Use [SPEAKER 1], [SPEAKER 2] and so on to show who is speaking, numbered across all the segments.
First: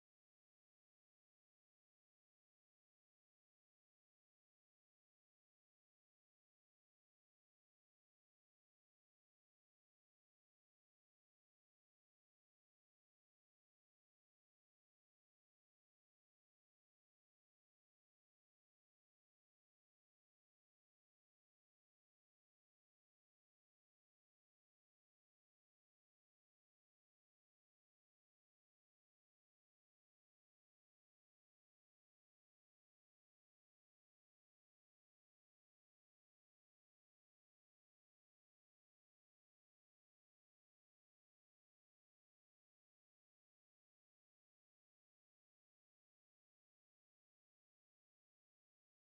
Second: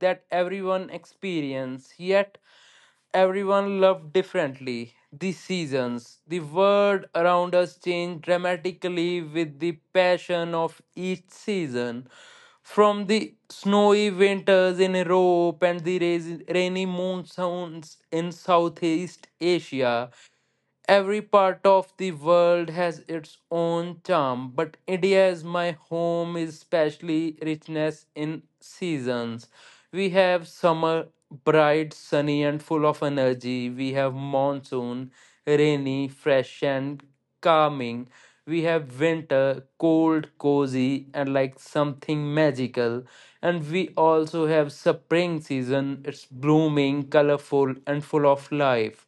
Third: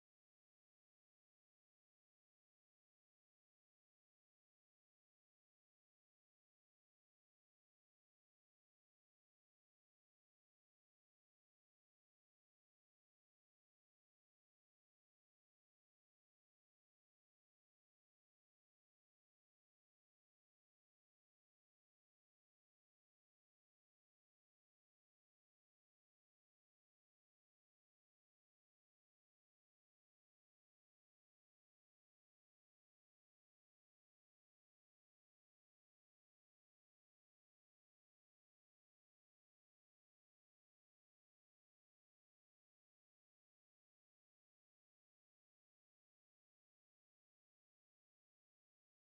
[SPEAKER 1] that everyone experience, yet everyone loved differently. The seasons, the world around us changed dramatically with the passion of each season. From the snowy winters in Europe and the rainy monsoons in Southeast Asia, every part of the world has its own charm, but India is my home, is especially richness in seasons. We have summer, bright, sunny, and full of energy. We have monsoon, rainy, fresh, and calming. We have winter, cold, cozy, and like something magical. And we also have spring season, it's blooming, colorful, and full of life.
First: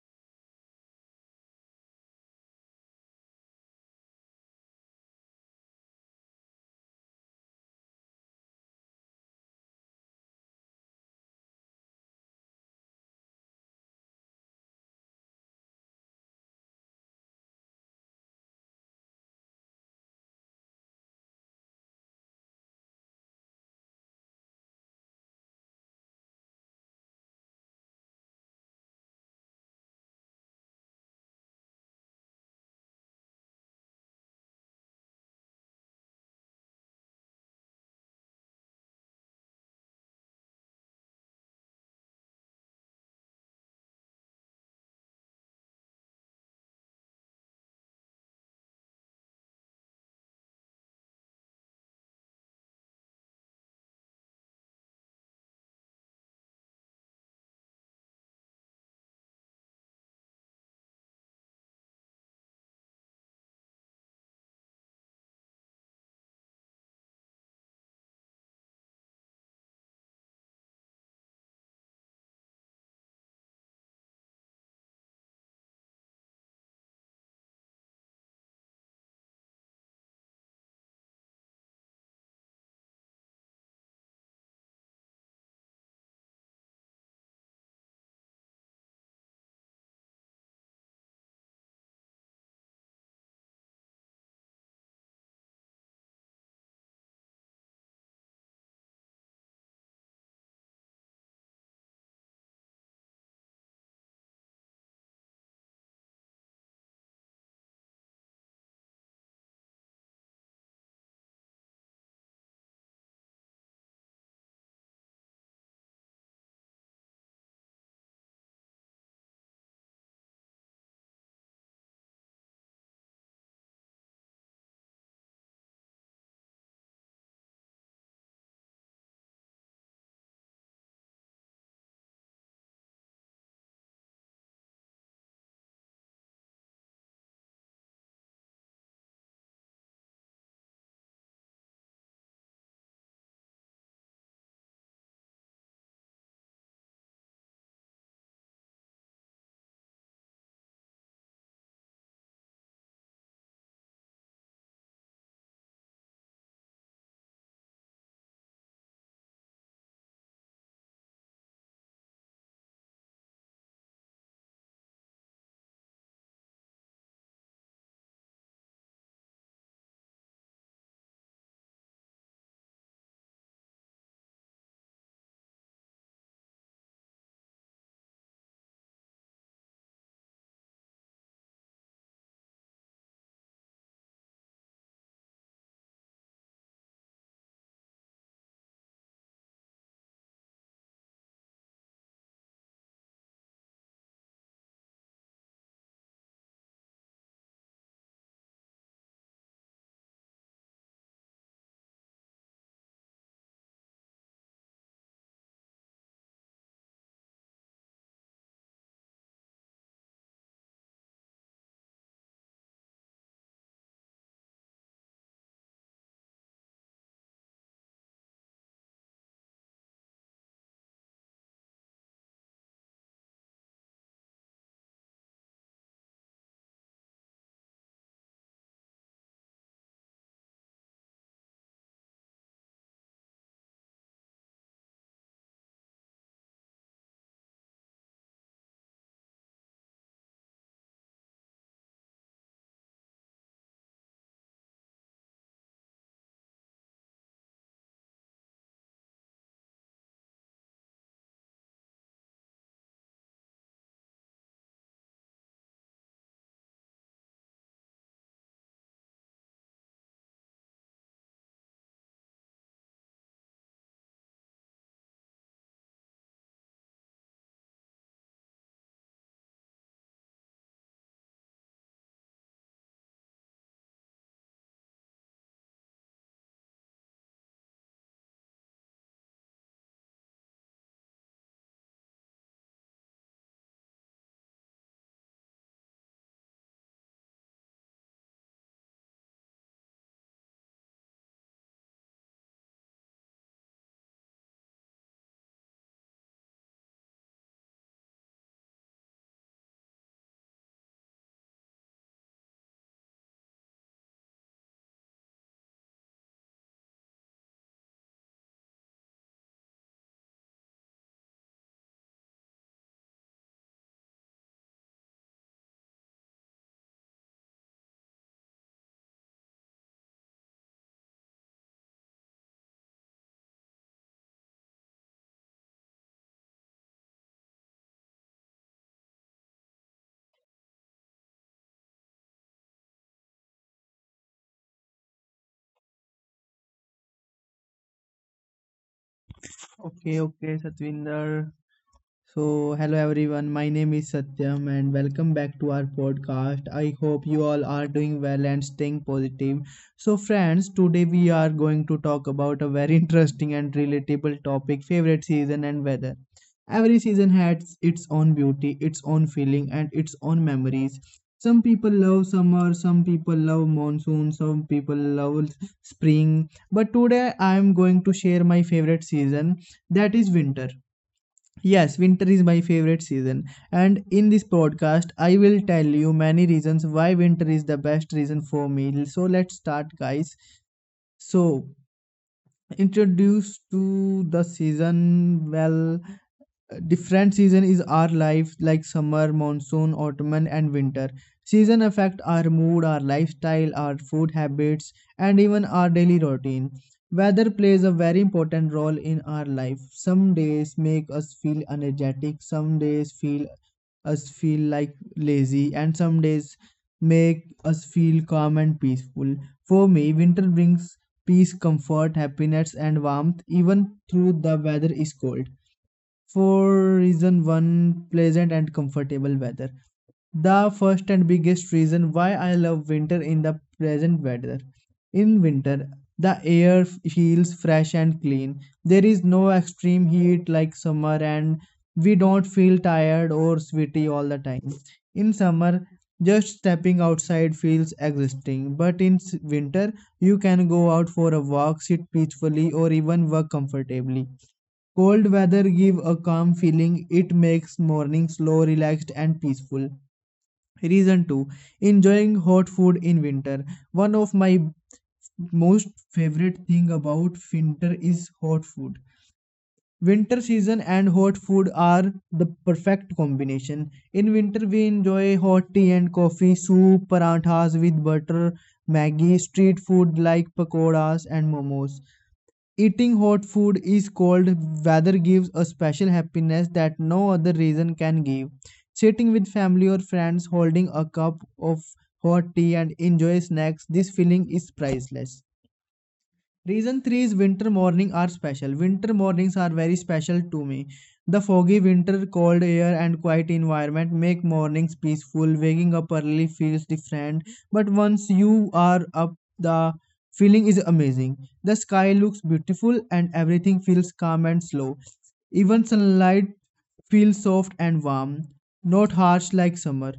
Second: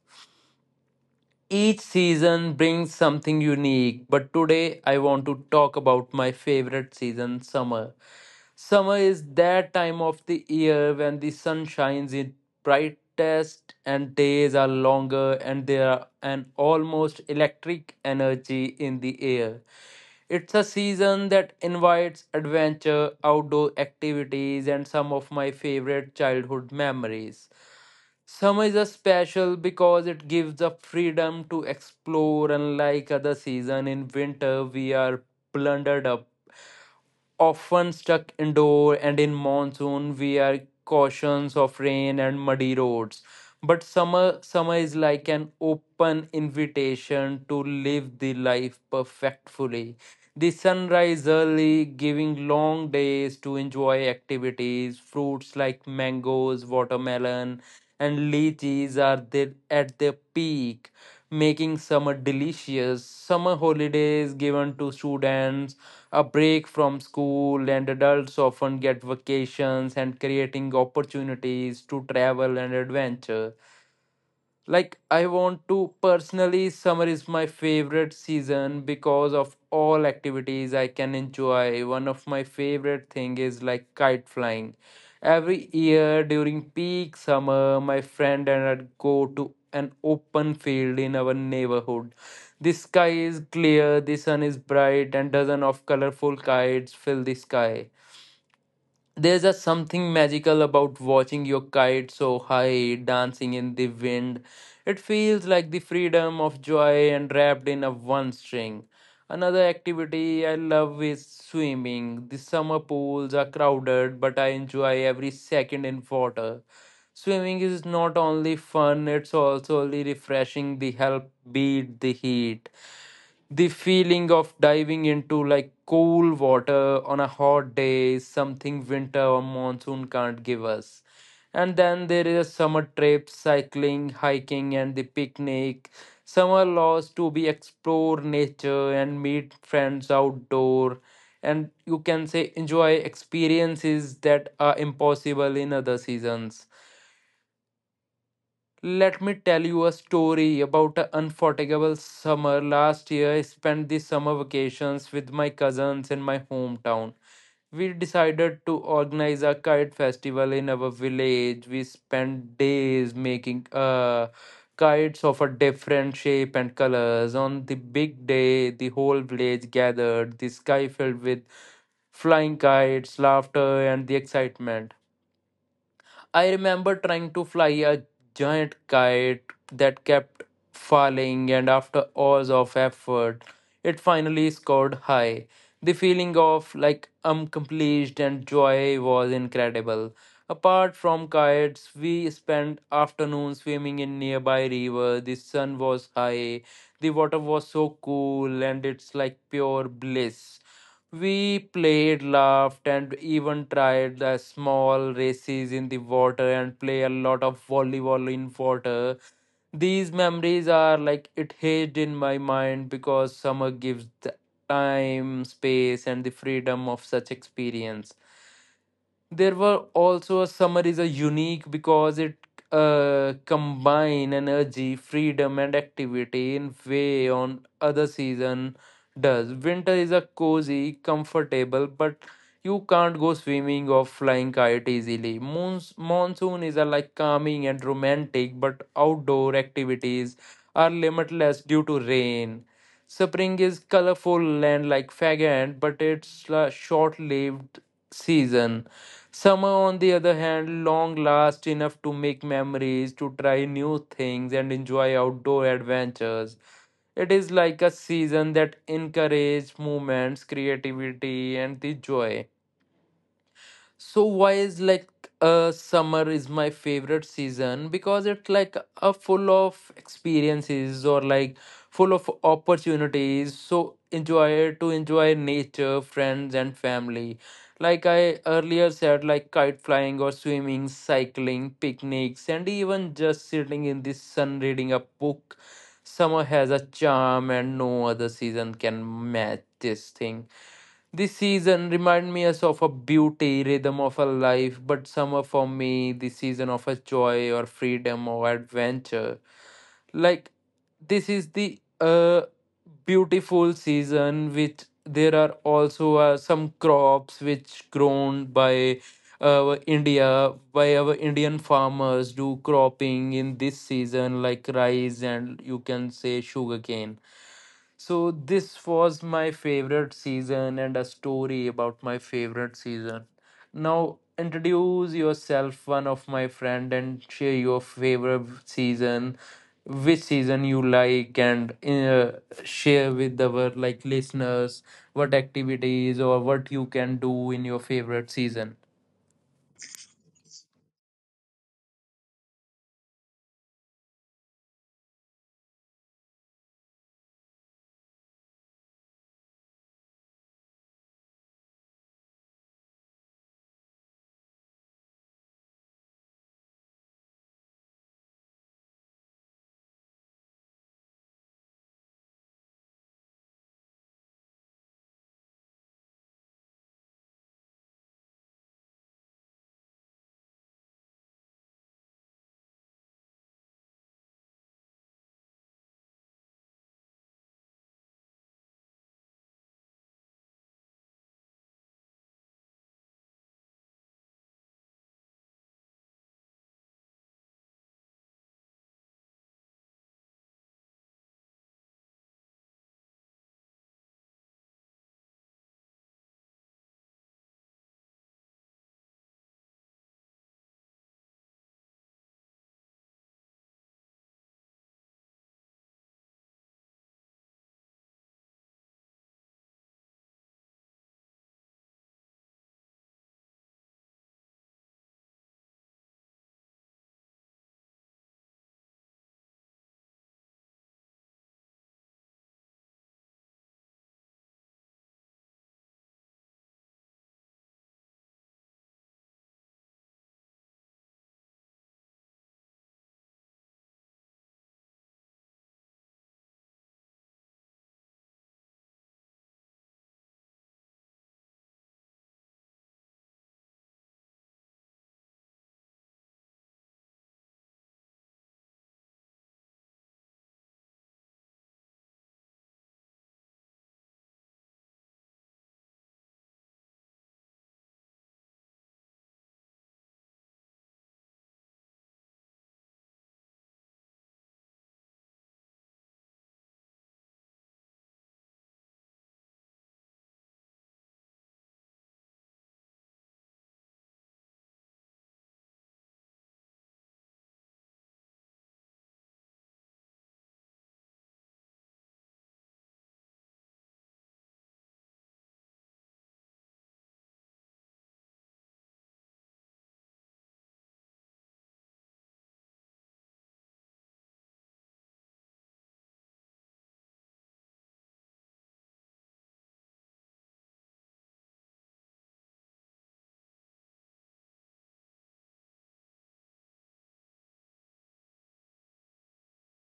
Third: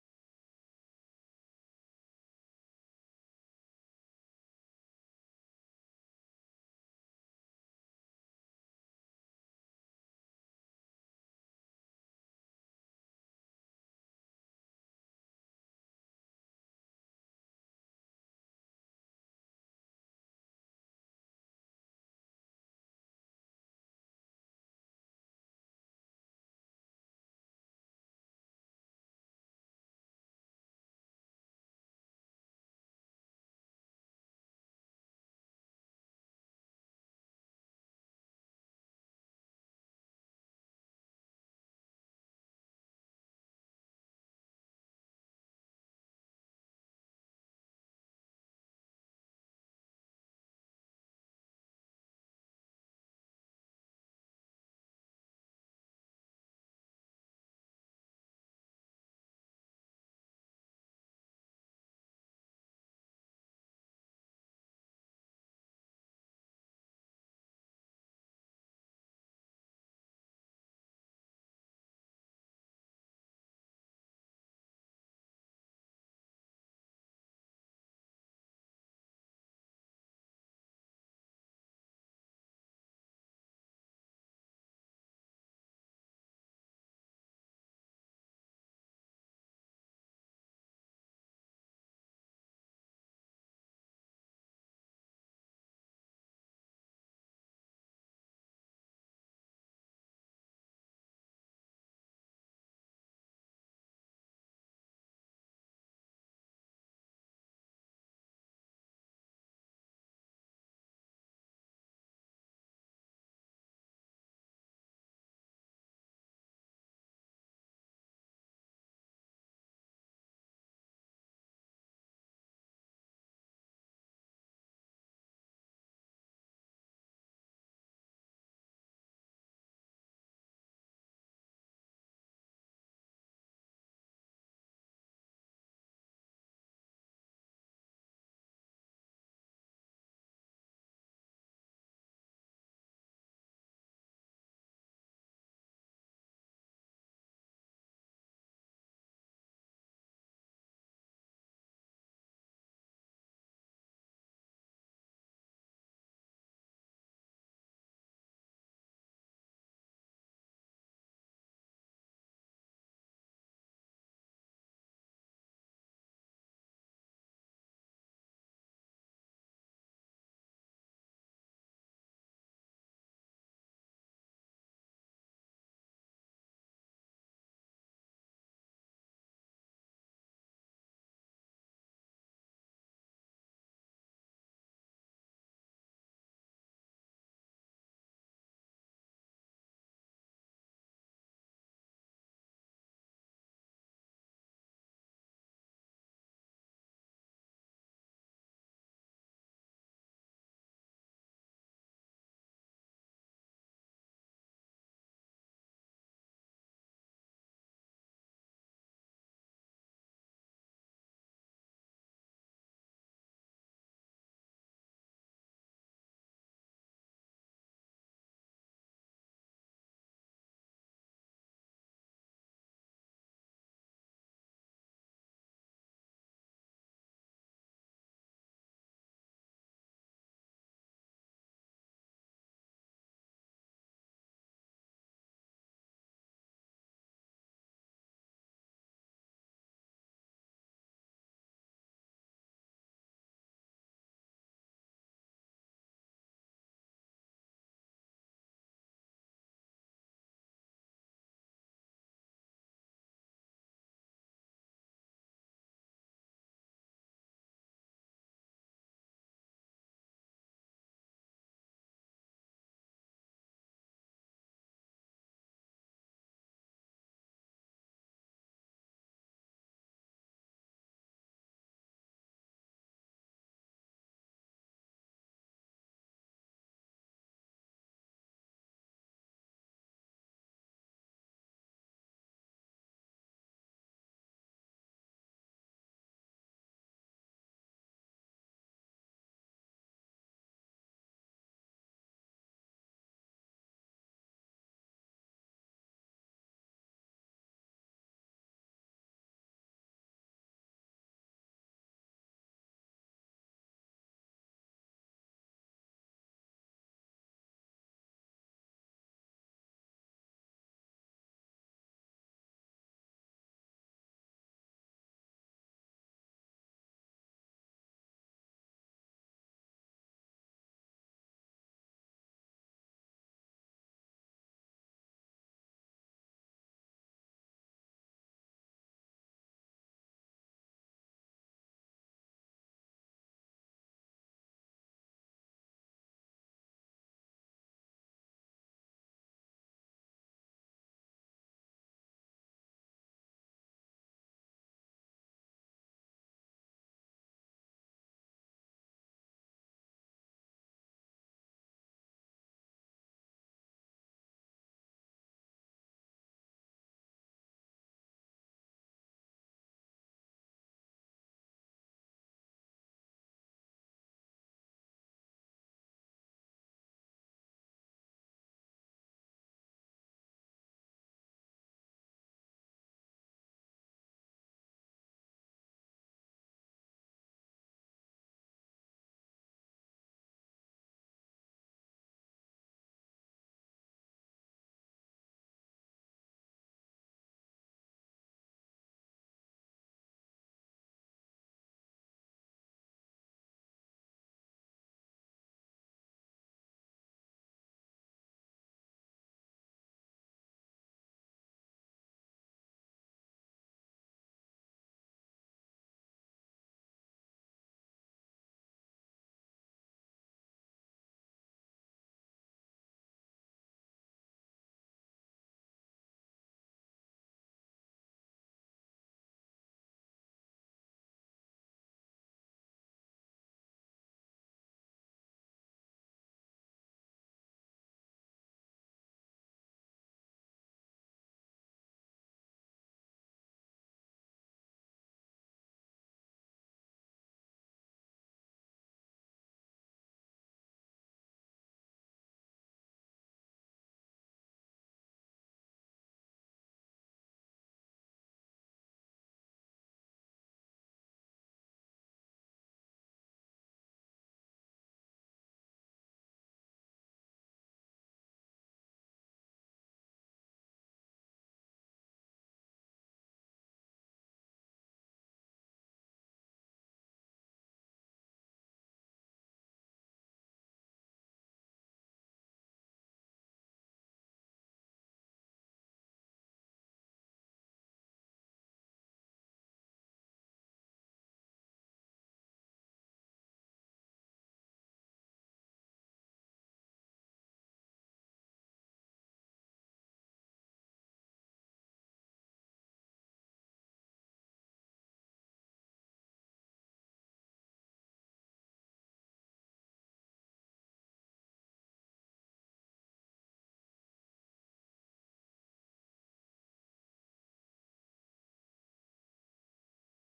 [SPEAKER 1] Each season brings something unique, but today I want to talk about my favorite season, summer. Summer is that time of the year when the sun shines its brightest and days are longer and there are an almost electric energy in the air. It's a season that invites adventure, outdoor activities, and some of my favorite childhood memories. Summer is a special because it gives the freedom to explore. Unlike other season in winter, we are plundered up, often stuck indoor, and in monsoon we are cautions of rain and muddy roads, but summer is like an open invitation to live the life perfectly. The sunrise early, giving long days to enjoy activities. Fruits like mangoes, watermelon, and lychees are there at their peak, making summer delicious. Summer holidays given to students a break from school, and adults often get vacations and creating opportunities to travel and adventure. Like I want to personally, summer is my favorite season because of all activities I can enjoy. One of my favorite thing is like kite flying. Every year during peak summer, my friend and I go to an open field in our neighborhood. The sky is clear, the sun is bright, and dozen of colorful kites fill the sky. There's a something magical about watching your kite so high, dancing in the wind. It feels like the freedom of joy and wrapped in a one string. Another activity I love is swimming. The summer pools are crowded, but I enjoy every second in water. Swimming is not only fun, it's also really refreshing. The help beat the heat. The feeling of diving into like cool water on a hot day is something winter or monsoon can't give us. And then there is a summer trip, cycling, hiking, and the picnic. Summer laws to be explore nature and meet friends outdoor, and you can say enjoy experiences that are impossible in other seasons. Let me tell you a story about an unforgettable summer last year. I spent the summer vacations with my cousins in my hometown. We decided to organize a kite festival in our village. We spent days making kites of a different shape and colors. On the big day, the whole village gathered, the sky filled with flying kites, laughter, and the excitement. I remember trying to fly a giant kite that kept falling, and after hours of effort, it finally scored high. The feeling of like accomplished and joy was incredible. Apart from kites, we spent afternoons swimming in nearby river. The sun was high, the water was so cool, and it's like pure bliss. We played, laughed, and even tried the small races in the water and play a lot of volleyball in water. These memories are like it hid in my mind because summer gives the time, space, and the freedom of such experience. There were also summaries are unique because it combine energy, freedom, and activity in way on other season does. Winter is a cozy comfortable, but you can't go swimming or flying kite easily. Moons, monsoon is a like calming and romantic, but outdoor activities are limitless due to rain. Spring is colorful and like faggot, but it's a short-lived season. Summer, on the other hand, long lasts enough to make memories, to try new things, and enjoy outdoor adventures. It is like a season that encourages movements, creativity, and the joy. So why is like summer is my favorite season because it's like a full of experiences or like full of opportunities. So enjoy to enjoy nature, friends, and family. Like I earlier said, like kite flying or swimming, cycling, picnics, and even just sitting in the sun reading a book. Summer has a charm and no other season can match this thing. This season remind me us of a beauty, rhythm of a life, but summer for me, the season of a joy or freedom or adventure. Like this is the beautiful season, which there are also some crops which grown by India, by our Indian farmers do cropping in this season, like rice and you can say sugarcane. So this was my favorite season and a story about my favorite season. Now introduce yourself, one of my friend, and share your favorite season, which season you like, and share with our like listeners what activities or what you can do in your favorite season.
[SPEAKER 2] Okay, okay, Satvinder. So, hello everyone, my name is Satyam and welcome back to our podcast. I hope you all are doing well and staying positive. So, friends, today we are going to talk about a very interesting and relatable topic favorite season and weather. Every season has its own beauty, its own feeling, and its own memories. Some people love summer, some people love monsoon, some people love spring. But today I am going to share my favorite season that is winter. Yes, winter is my favorite season. And in this podcast, I will tell you many reasons why winter is the best reason for me. So let's start, guys. So, introduced to the season, well, different season is our life, like summer, monsoon, autumn and winter. Season affect our mood, our lifestyle, our food habits, and even our daily routine. Weather plays a very important role in our life. Some days make us feel energetic, some days feel us feel like lazy, and some days make us feel calm and peaceful. For me, winter brings peace, comfort, happiness, and warmth, even through the weather is cold. For reason one, pleasant and comfortable weather. The first and biggest reason why I love winter in the present weather. In winter, the air feels fresh and clean. There is no extreme heat like summer, and we don't feel tired or sweaty all the time. In summer, just stepping outside feels exhausting, but in winter, you can go out for a walk, sit peacefully, or even work comfortably. Cold weather give a calm feeling. It makes morning slow, relaxed and peaceful. Reason 2. Enjoying hot food in winter. One of my most favorite thing about winter is hot food. Winter season and hot food are the perfect combination. In winter we enjoy hot tea and coffee, soup, paranthas with butter, Maggi, street food like pakoras and momos. Eating hot food is cold weather gives a special happiness that no other reason can give. Sitting with family or friends, holding a cup of hot tea and enjoy snacks, this feeling is priceless. Reason 3 is winter mornings are special. Winter mornings are very special to me. The foggy winter, cold air and quiet environment make mornings peaceful. Waking up early feels different, but once you are up, the feeling is amazing. The sky looks beautiful and everything feels calm and slow. Even sunlight feels soft and warm, not harsh like summer.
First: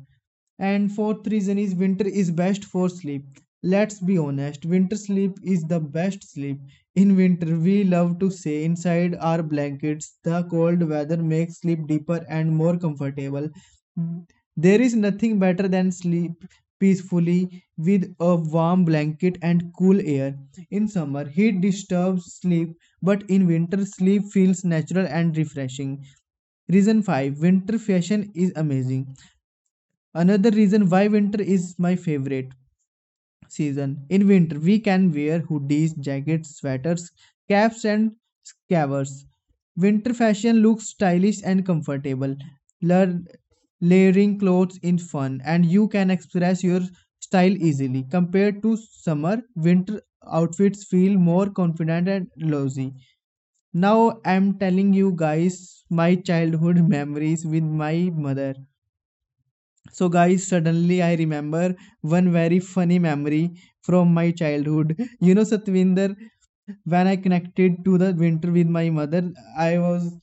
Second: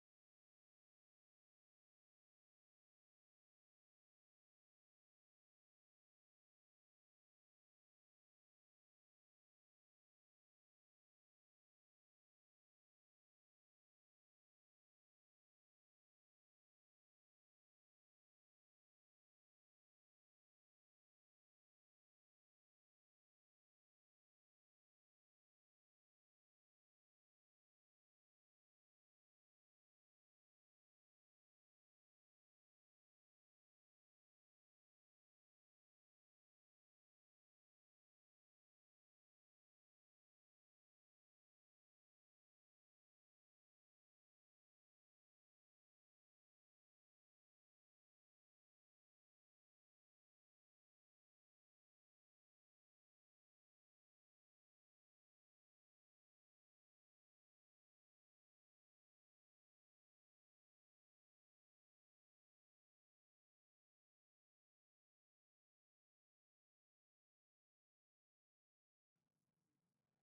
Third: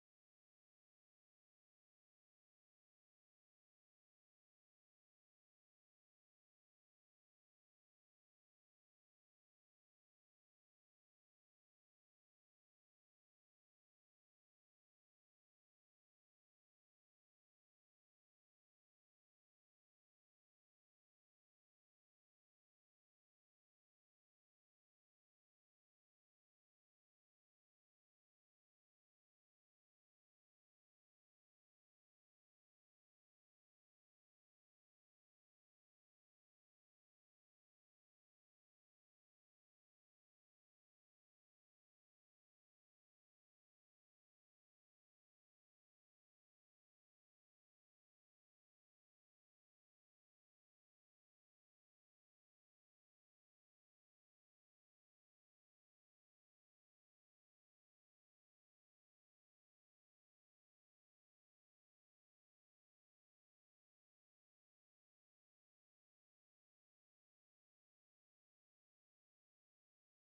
[SPEAKER 2] And fourth reason is winter is best for sleep. Let's be honest, winter sleep is the best sleep. In winter, we love to stay inside our blankets. The cold weather makes sleep deeper and more comfortable. There is nothing better than sleep peacefully with a warm blanket and cool air. In summer, heat disturbs sleep, but in winter, sleep feels natural and refreshing. Reason 5. Winter fashion is amazing. Another reason why winter is my favorite season. In winter, we can wear hoodies, jackets, sweaters, caps, and scarves. Winter fashion looks stylish and comfortable. Lear- Layering clothes is fun, and you can express your style easily. Compared to summer, winter outfits feel more confident and loosey. Now I'm telling you guys my childhood memories with my mother. So, guys, suddenly I remember one very funny memory from my childhood. You know, Satvinder, when I connected to the winter with my mother, I was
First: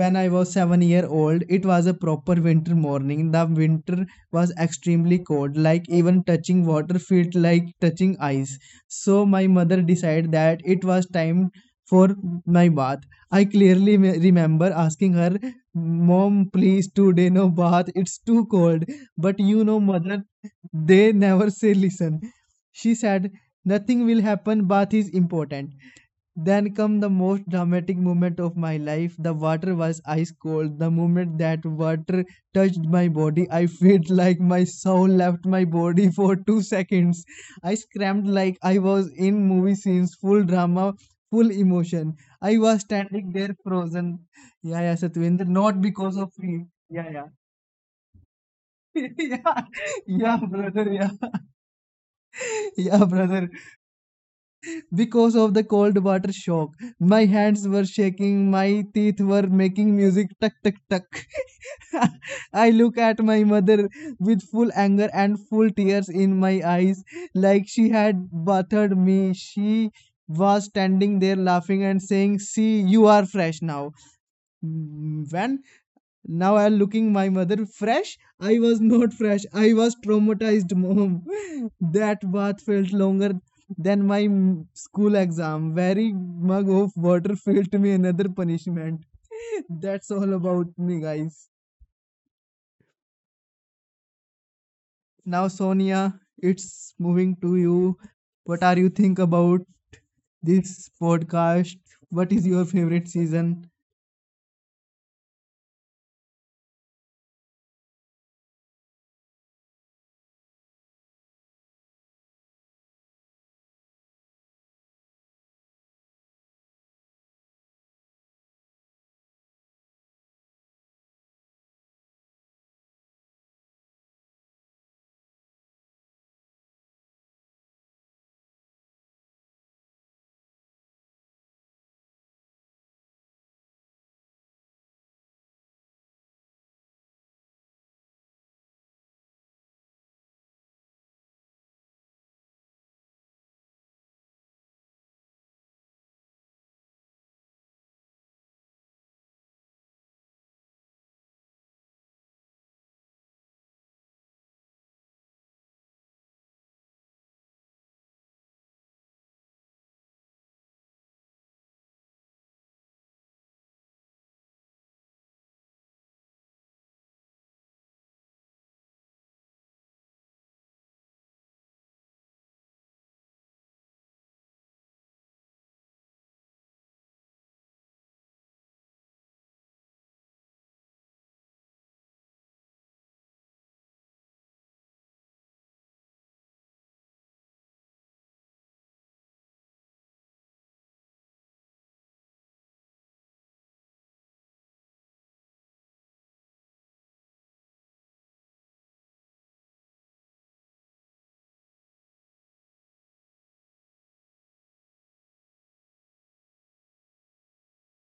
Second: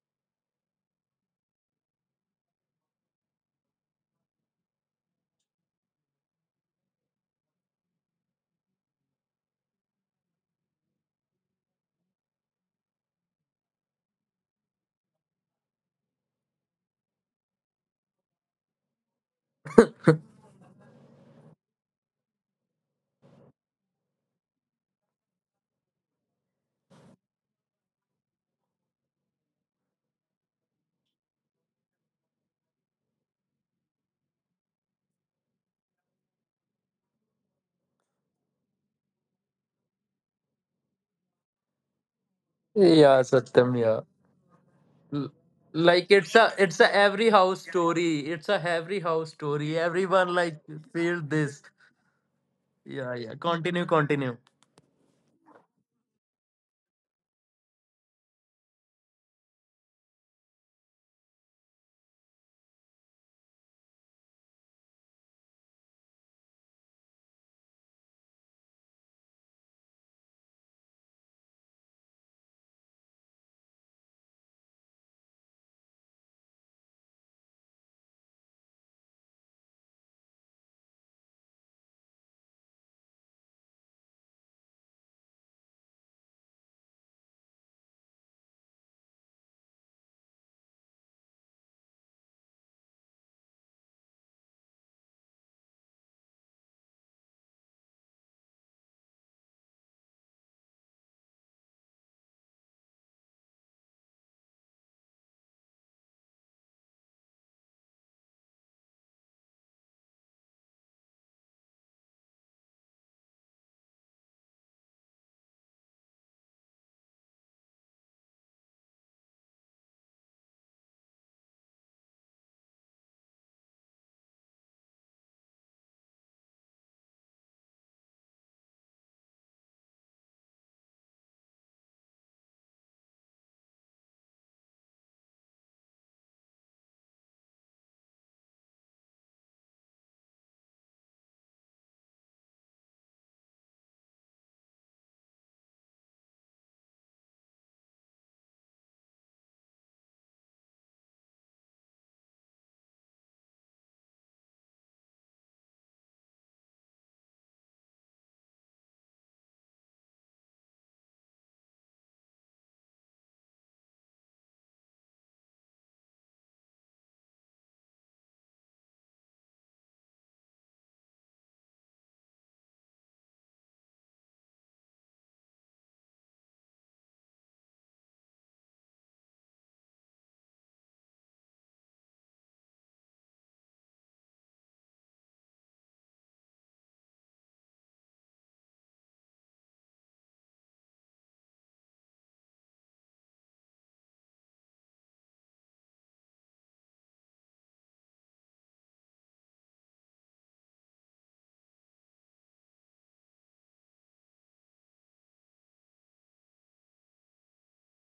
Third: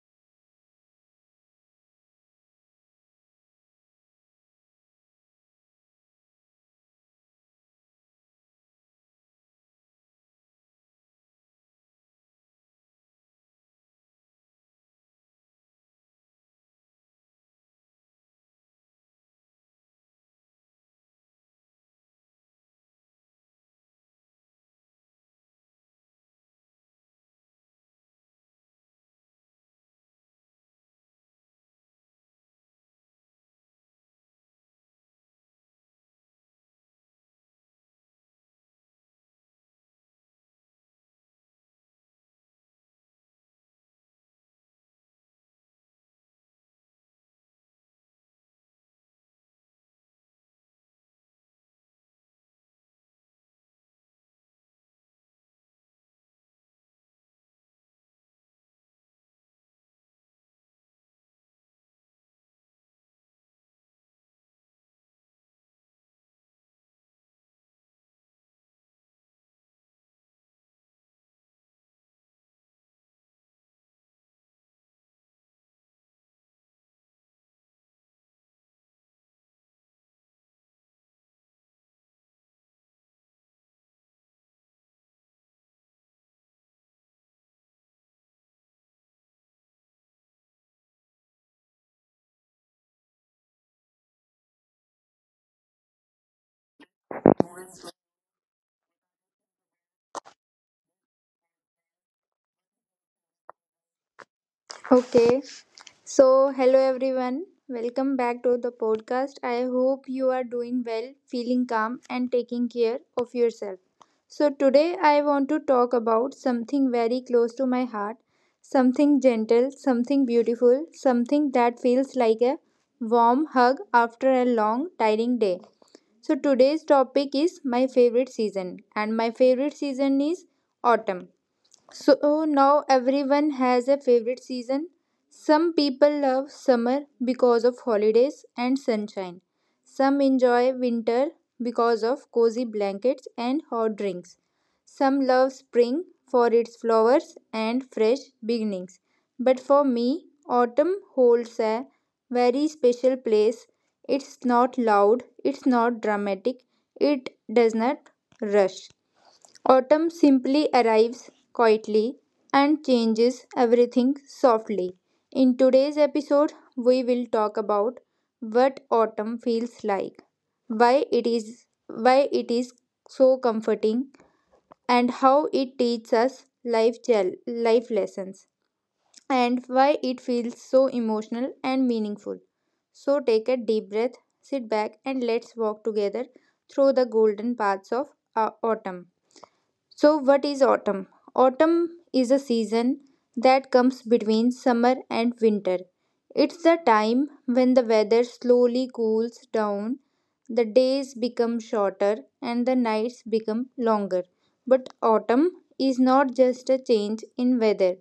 [SPEAKER 2] when I was 7-year old. It was a proper winter morning. The winter was extremely cold, like even touching water felt like touching ice. So my mother decided that it was time for my bath. I clearly remember asking her, mom, please, today no bath, it's too cold. But you know mother, they never say listen. She said nothing will happen, bath is important. Then come the most dramatic moment of my life. The water was ice cold. The moment that water touched my body, I felt like my soul left my body for 2 seconds. I screamed like I was in movie scenes, full drama, full emotion. I was
[SPEAKER 1] Yeah,
[SPEAKER 2] standing there
[SPEAKER 1] Satyam, yeah.
[SPEAKER 2] frozen. Yeah, yeah,
[SPEAKER 1] L-
[SPEAKER 2] Satwinder, not
[SPEAKER 1] Like
[SPEAKER 2] because of
[SPEAKER 1] it's a
[SPEAKER 2] me.
[SPEAKER 1] it's a
[SPEAKER 2] Yeah, yeah.
[SPEAKER 1] every house story. It's a every house
[SPEAKER 2] Yeah,
[SPEAKER 1] story. Everyone
[SPEAKER 2] yeah,
[SPEAKER 1] like
[SPEAKER 2] brother, yeah.
[SPEAKER 1] feel this.
[SPEAKER 2] Yeah,
[SPEAKER 1] Yeah, yeah.
[SPEAKER 2] brother.
[SPEAKER 1] Continue, continue.
[SPEAKER 2] Because of the cold water shock, my hands were shaking, my teeth were making music, tuck tuck tuck. I look at my mother with full anger and full tears in my eyes, like she had battered me. She was standing there laughing and saying, see, you are fresh now. Mm, when now I'm looking my mother fresh. I was not fresh. I was traumatized, mom. That bath felt longer than my school exam. Very mug of water felt me another punishment. That's all about me, guys. Now, Sonia, it's moving to you. What are you think about this podcast? What is your favorite season?
[SPEAKER 3] Okay, so hello everyone. Welcome back to the podcast. I hope you are doing well, feeling calm, and taking care of yourself. So, today I want to talk about something very close to my heart, something gentle, something beautiful, something that feels like a warm hug after a long, tiring day. So, today's topic is my favorite season, and my favorite season is autumn. So oh, now everyone has a favorite season. Some people love summer because of holidays and sunshine. Some enjoy winter because of cozy blankets and hot drinks. Some love spring for its flowers and fresh beginnings. But for me, autumn holds a very special place. It's not loud, it's not dramatic, it does not rush. Autumn simply arrives quietly and changes everything softly. In today's episode, we will talk about what autumn feels like, why it is so comforting, and how it teaches us life lessons, and why it feels so emotional and meaningful. So take a deep breath, sit back, and let's walk together through the golden paths of autumn. So, what is autumn? Autumn is a season that comes between summer and winter. It's the time when the weather slowly cools down, the days become shorter, and the nights become longer. But autumn is not just a change in weather,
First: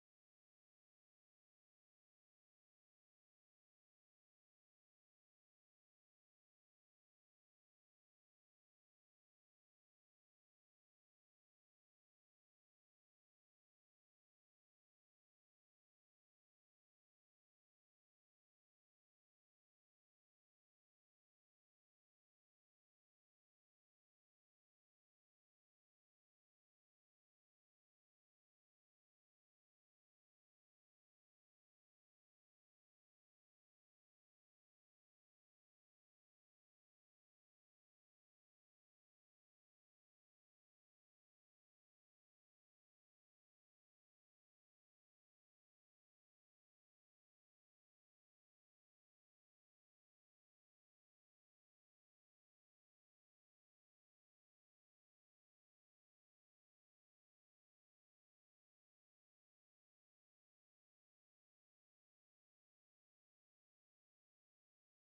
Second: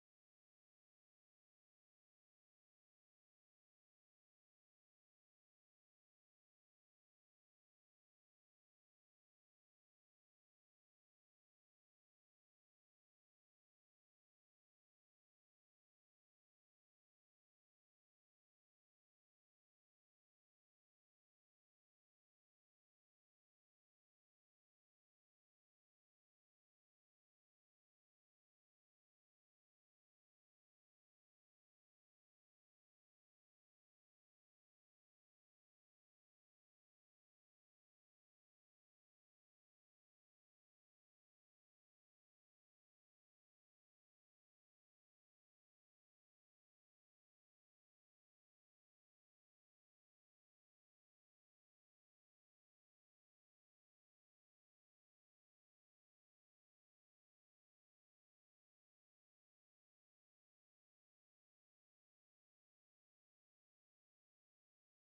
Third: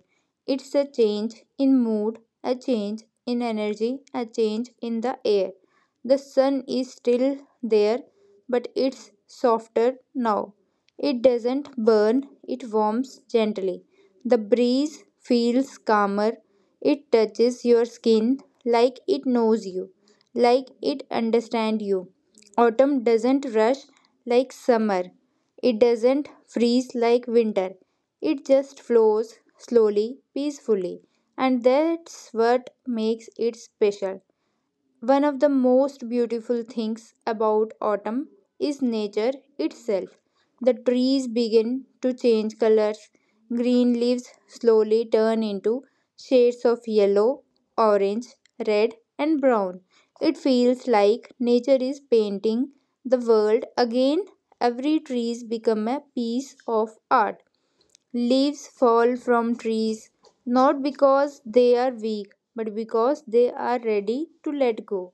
[SPEAKER 3] it's a change in mood, a change in energy, a change in the air. The sun is still there, but it's softer now. It doesn't burn, it warms gently. The breeze feels calmer. It touches your skin like it knows you, like it understands you. Autumn doesn't rush like summer. It doesn't freeze like winter. It just flows slowly, peacefully. And that's what makes it special. One of the most beautiful things about autumn is nature itself. The trees begin to change colors. Green leaves slowly turn into shades of yellow, orange, red, and brown. It feels like nature is painting the world again. Every tree becomes a piece of art. Leaves fall from trees not because they are weak, but because they are ready to let go.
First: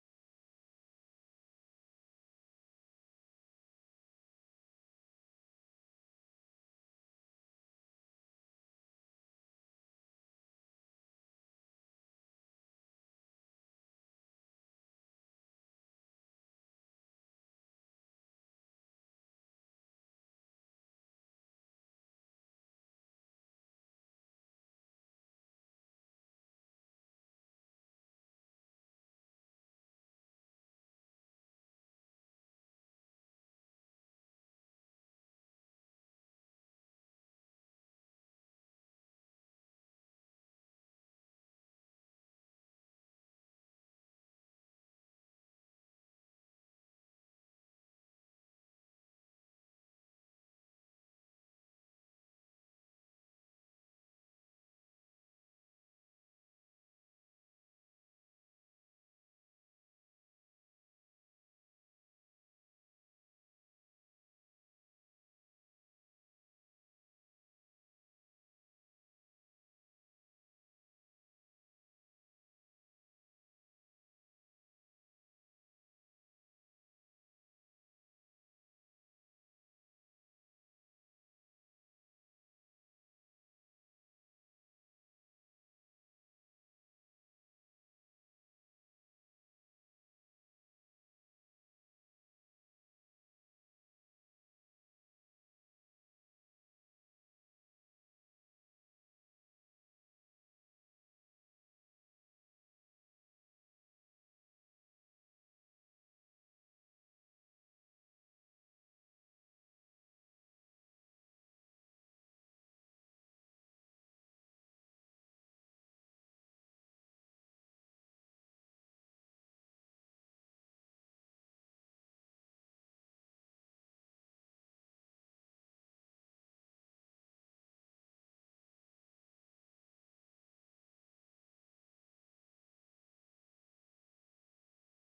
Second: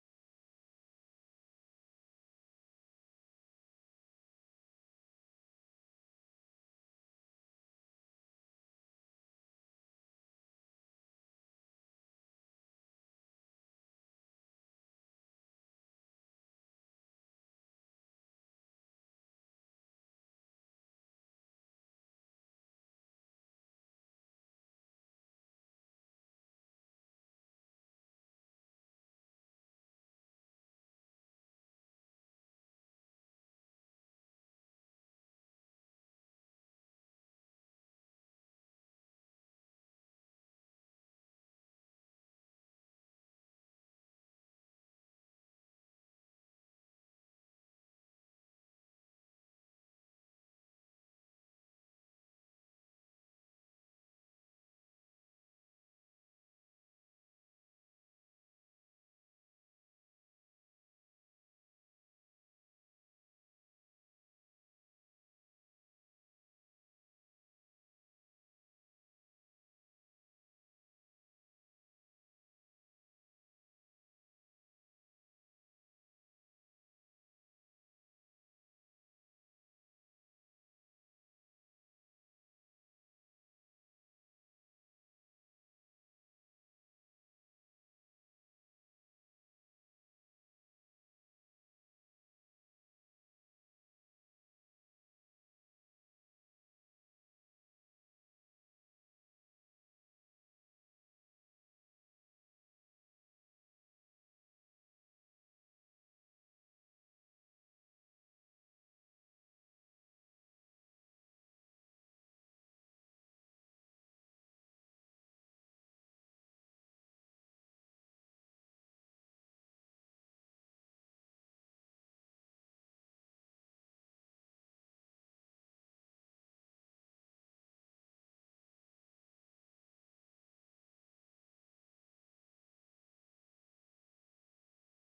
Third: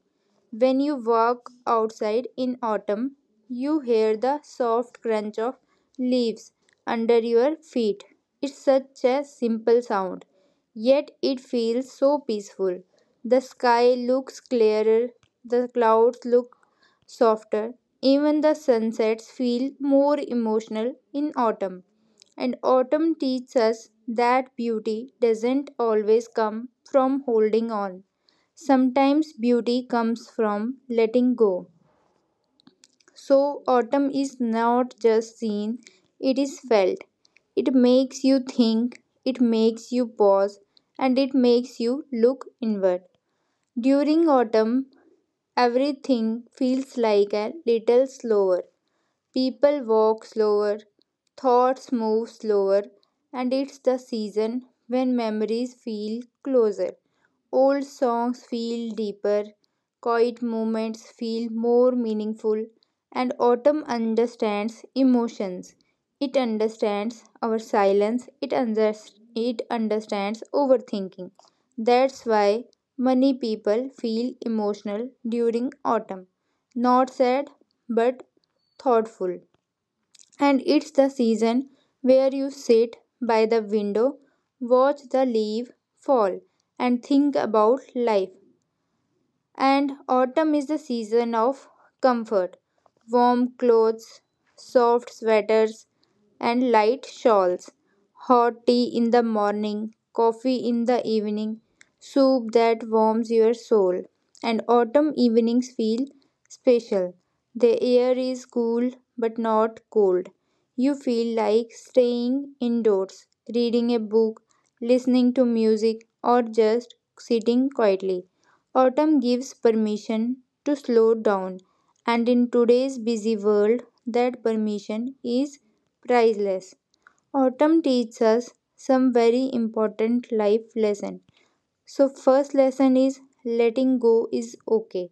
[SPEAKER 3] When you walk outside in autumn, you hear the soft crunch of leaves under your feet. It's such a simple sound, yet it feels so peaceful. The sky looks clearer, the clouds look softer, even the sunsets feel more emotional in autumn. And autumn teaches us that beauty doesn't always come from holding on. Sometimes beauty comes from letting go. So, autumn is not just seen, it is felt. It makes you think, it makes you pause, and it makes you look inward. During autumn, everything feels like a little slower. People walk slower, thoughts move slower, and it's the season when memories feel closer. Old songs feel deeper, quiet moments feel more meaningful, and autumn understands emotions. It understands our silence, it understands overthinking. That's why many people feel emotional during autumn. Not sad, but thoughtful, and it's the season where you sit by the window, watch the leaves fall, and think about life. And autumn is the season of comfort, warm clothes, soft sweaters, and light shawls, hot tea in the morning, coffee in the evening, soup that warms your soul. And autumn evenings feel special. The air is cool but not cold. You feel like staying indoors, reading a book, listening to music, or just sitting quietly. Autumn gives permission to slow down, and in today's busy world, that permission is priceless. Autumn teaches us some very important life lesson. So first lesson is letting go is okay.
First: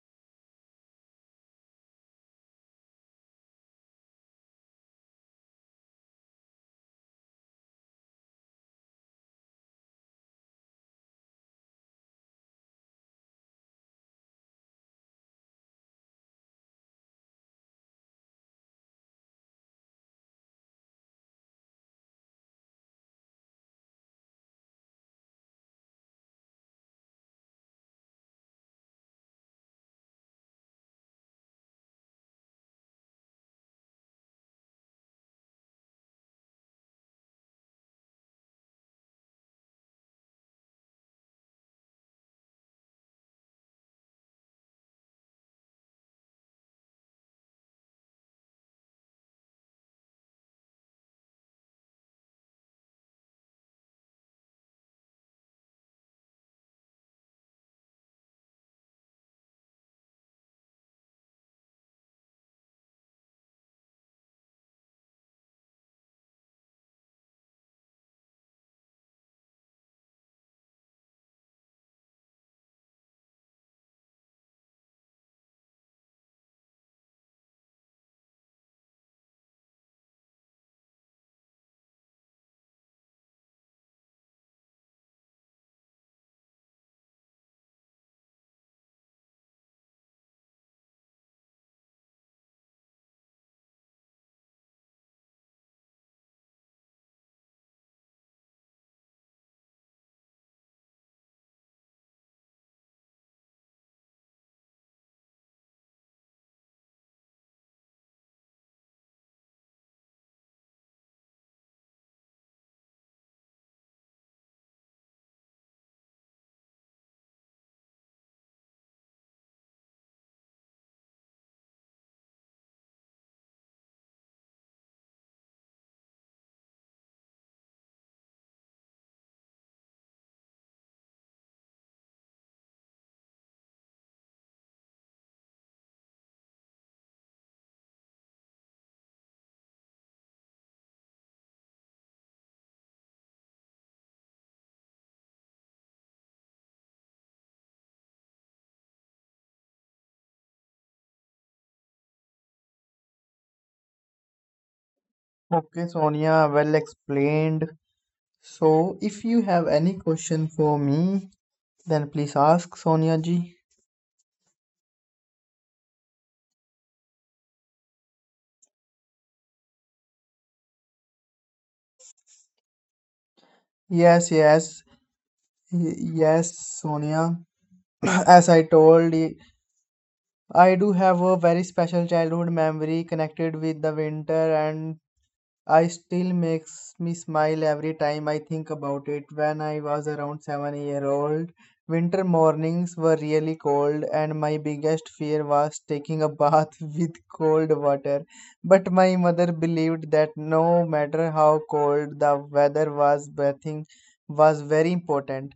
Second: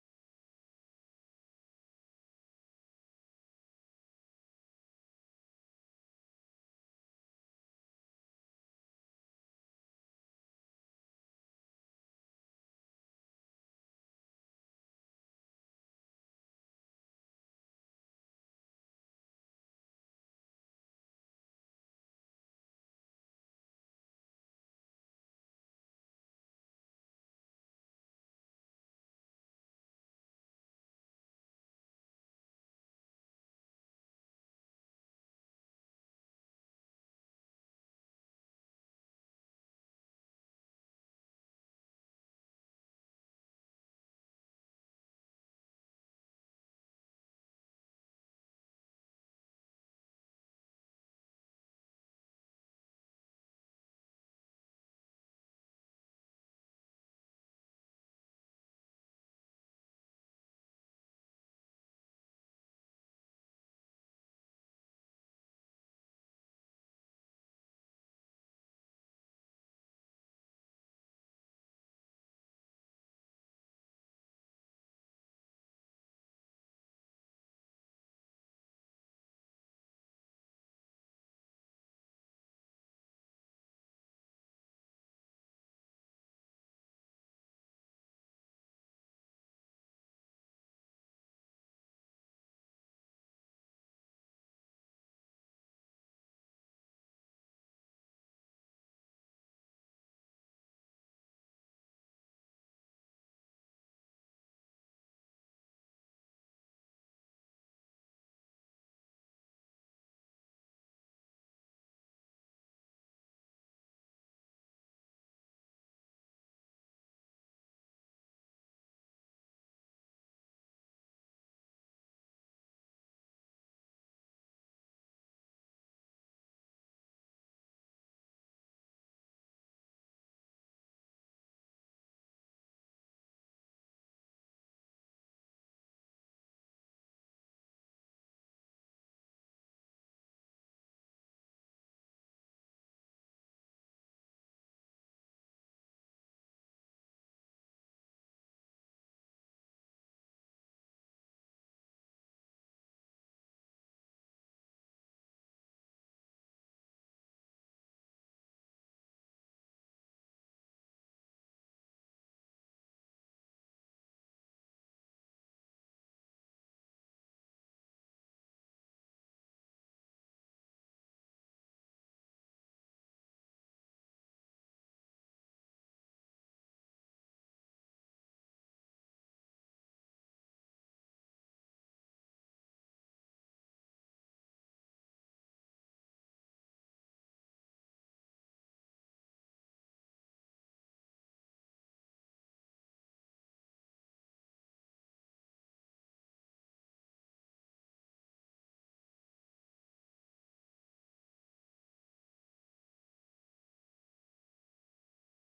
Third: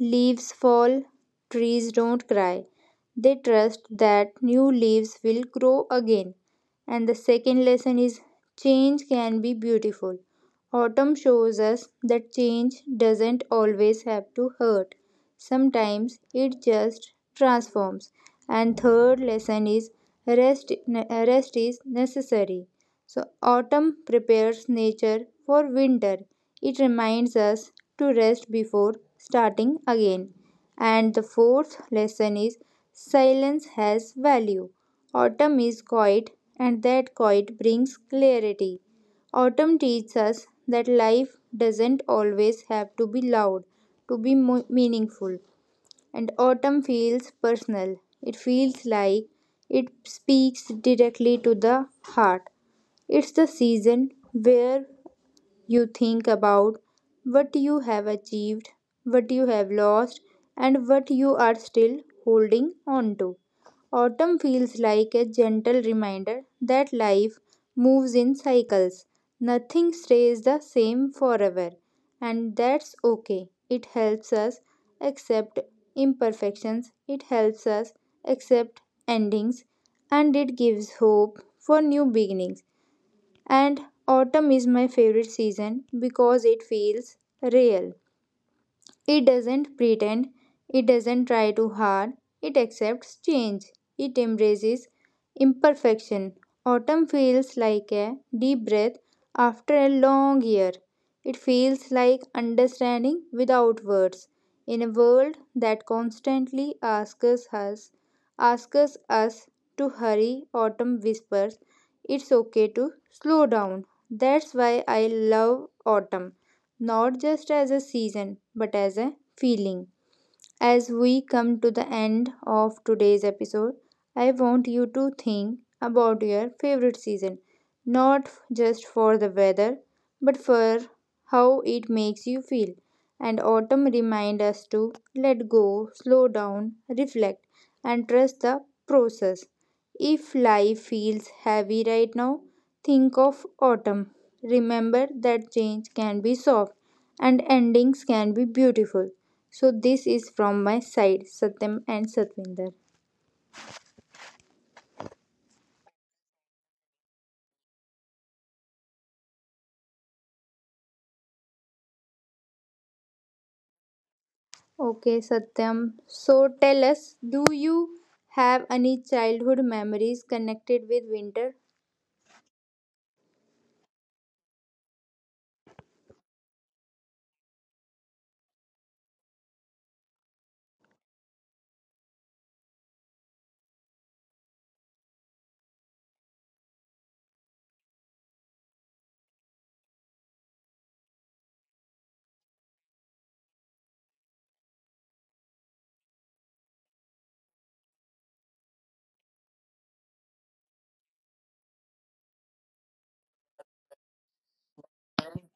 [SPEAKER 3] Leaves fall, trees don't cry. They trust that new leaves will grow again. And the second lesson is change can be beautiful. Autumn shows us that change doesn't always have to hurt. Sometimes it just transforms. And third lesson is rest rest is necessary. So, autumn prepares nature for winter. It reminds us to rest before starting again. And the fourth lesson is silence has value. Autumn is quiet, and that quiet brings clarity. Autumn teaches us that life doesn't always have to be loud to be meaningful. And autumn feels personal. It feels like it speaks directly to the heart. It's the season where you think about what you have achieved, what you have lost, and what you are still holding on to. Autumn feels like a gentle reminder that life moves in cycles. Nothing stays the same forever, and that's okay. It helps us accept imperfections, it helps us accept endings, and it gives hope for new beginnings. And autumn is my favorite season because it feels real, it doesn't pretend, it doesn't try too hard, it accepts change, it embraces imperfection. Autumn feels like a deep breath after a long year. It feels like understanding without words. In a world that constantly asks us, asks us to hurry, autumn whispers, it's okay to slow down. That's why I love autumn, not just as a season, but as a feeling. As we come to the end of today's episode, I want you to think about your favorite season, not just for the weather, but for how it makes you feel. And autumn reminds us to let go, slow down, reflect, and trust the process. If life feels heavy right now, think of autumn. Remember that change can be soft and endings can be beautiful. So, this is from my side, Satyam and Satvinder.
[SPEAKER 2] Okay, Sonia, well explained. So, if you have any question for me, then please ask Sonia ji.
[SPEAKER 3] Okay, Satyam. So, tell us, do you have any childhood memories connected with winter?
[SPEAKER 2] Yes, yes, yes, Sonia. As I told you, I do have a very special childhood memory connected with the winter, and I still makes me smile every time I think about it. When I was around 7-year-old, winter mornings were really cold and my biggest fear was taking a bath with cold water. But my mother believed that no matter how cold the weather was, bathing was very important.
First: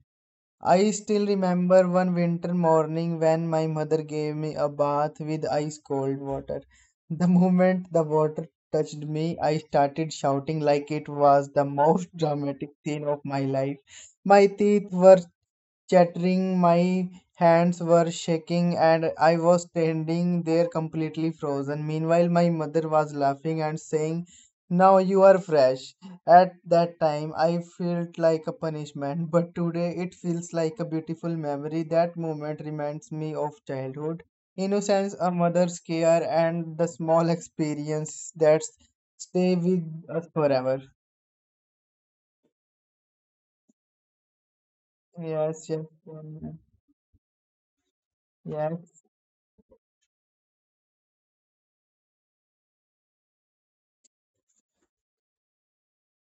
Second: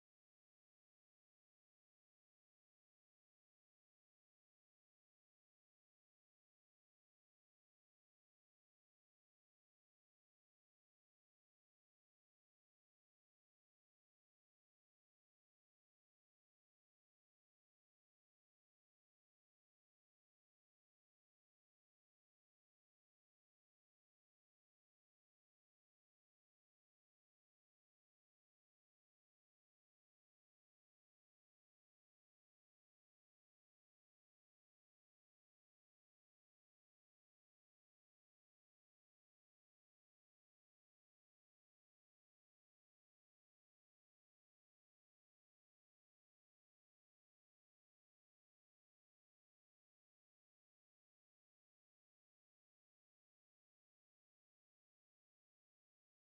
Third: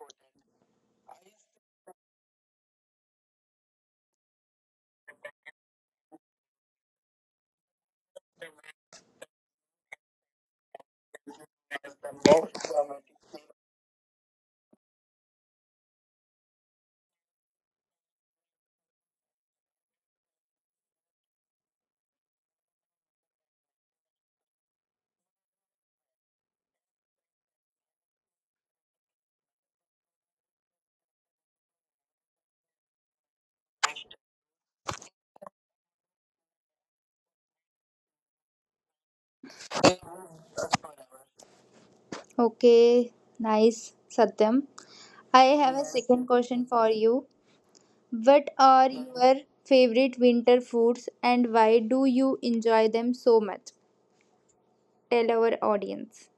[SPEAKER 2] I still remember one winter morning when my mother gave me a bath with ice cold water. The moment the water touched me, I started shouting like it was the most dramatic scene of my life. My teeth were chattering. My hands were shaking, and I was standing there completely frozen. Meanwhile, my mother was laughing and saying, now you are fresh. At that time, I felt like a punishment, but today it feels like a beautiful memory. That moment reminds me of childhood, innocence, a mother's care, and the small experiences that stay with us forever.
[SPEAKER 3] Okay, nice, Satyam. I
[SPEAKER 2] Yes,
[SPEAKER 3] have a
[SPEAKER 2] yes,
[SPEAKER 3] second
[SPEAKER 2] Sonia.
[SPEAKER 3] question for you. What are
[SPEAKER 2] Yes.
[SPEAKER 3] your favorite winter foods and why do you enjoy them so much? Tell our audience.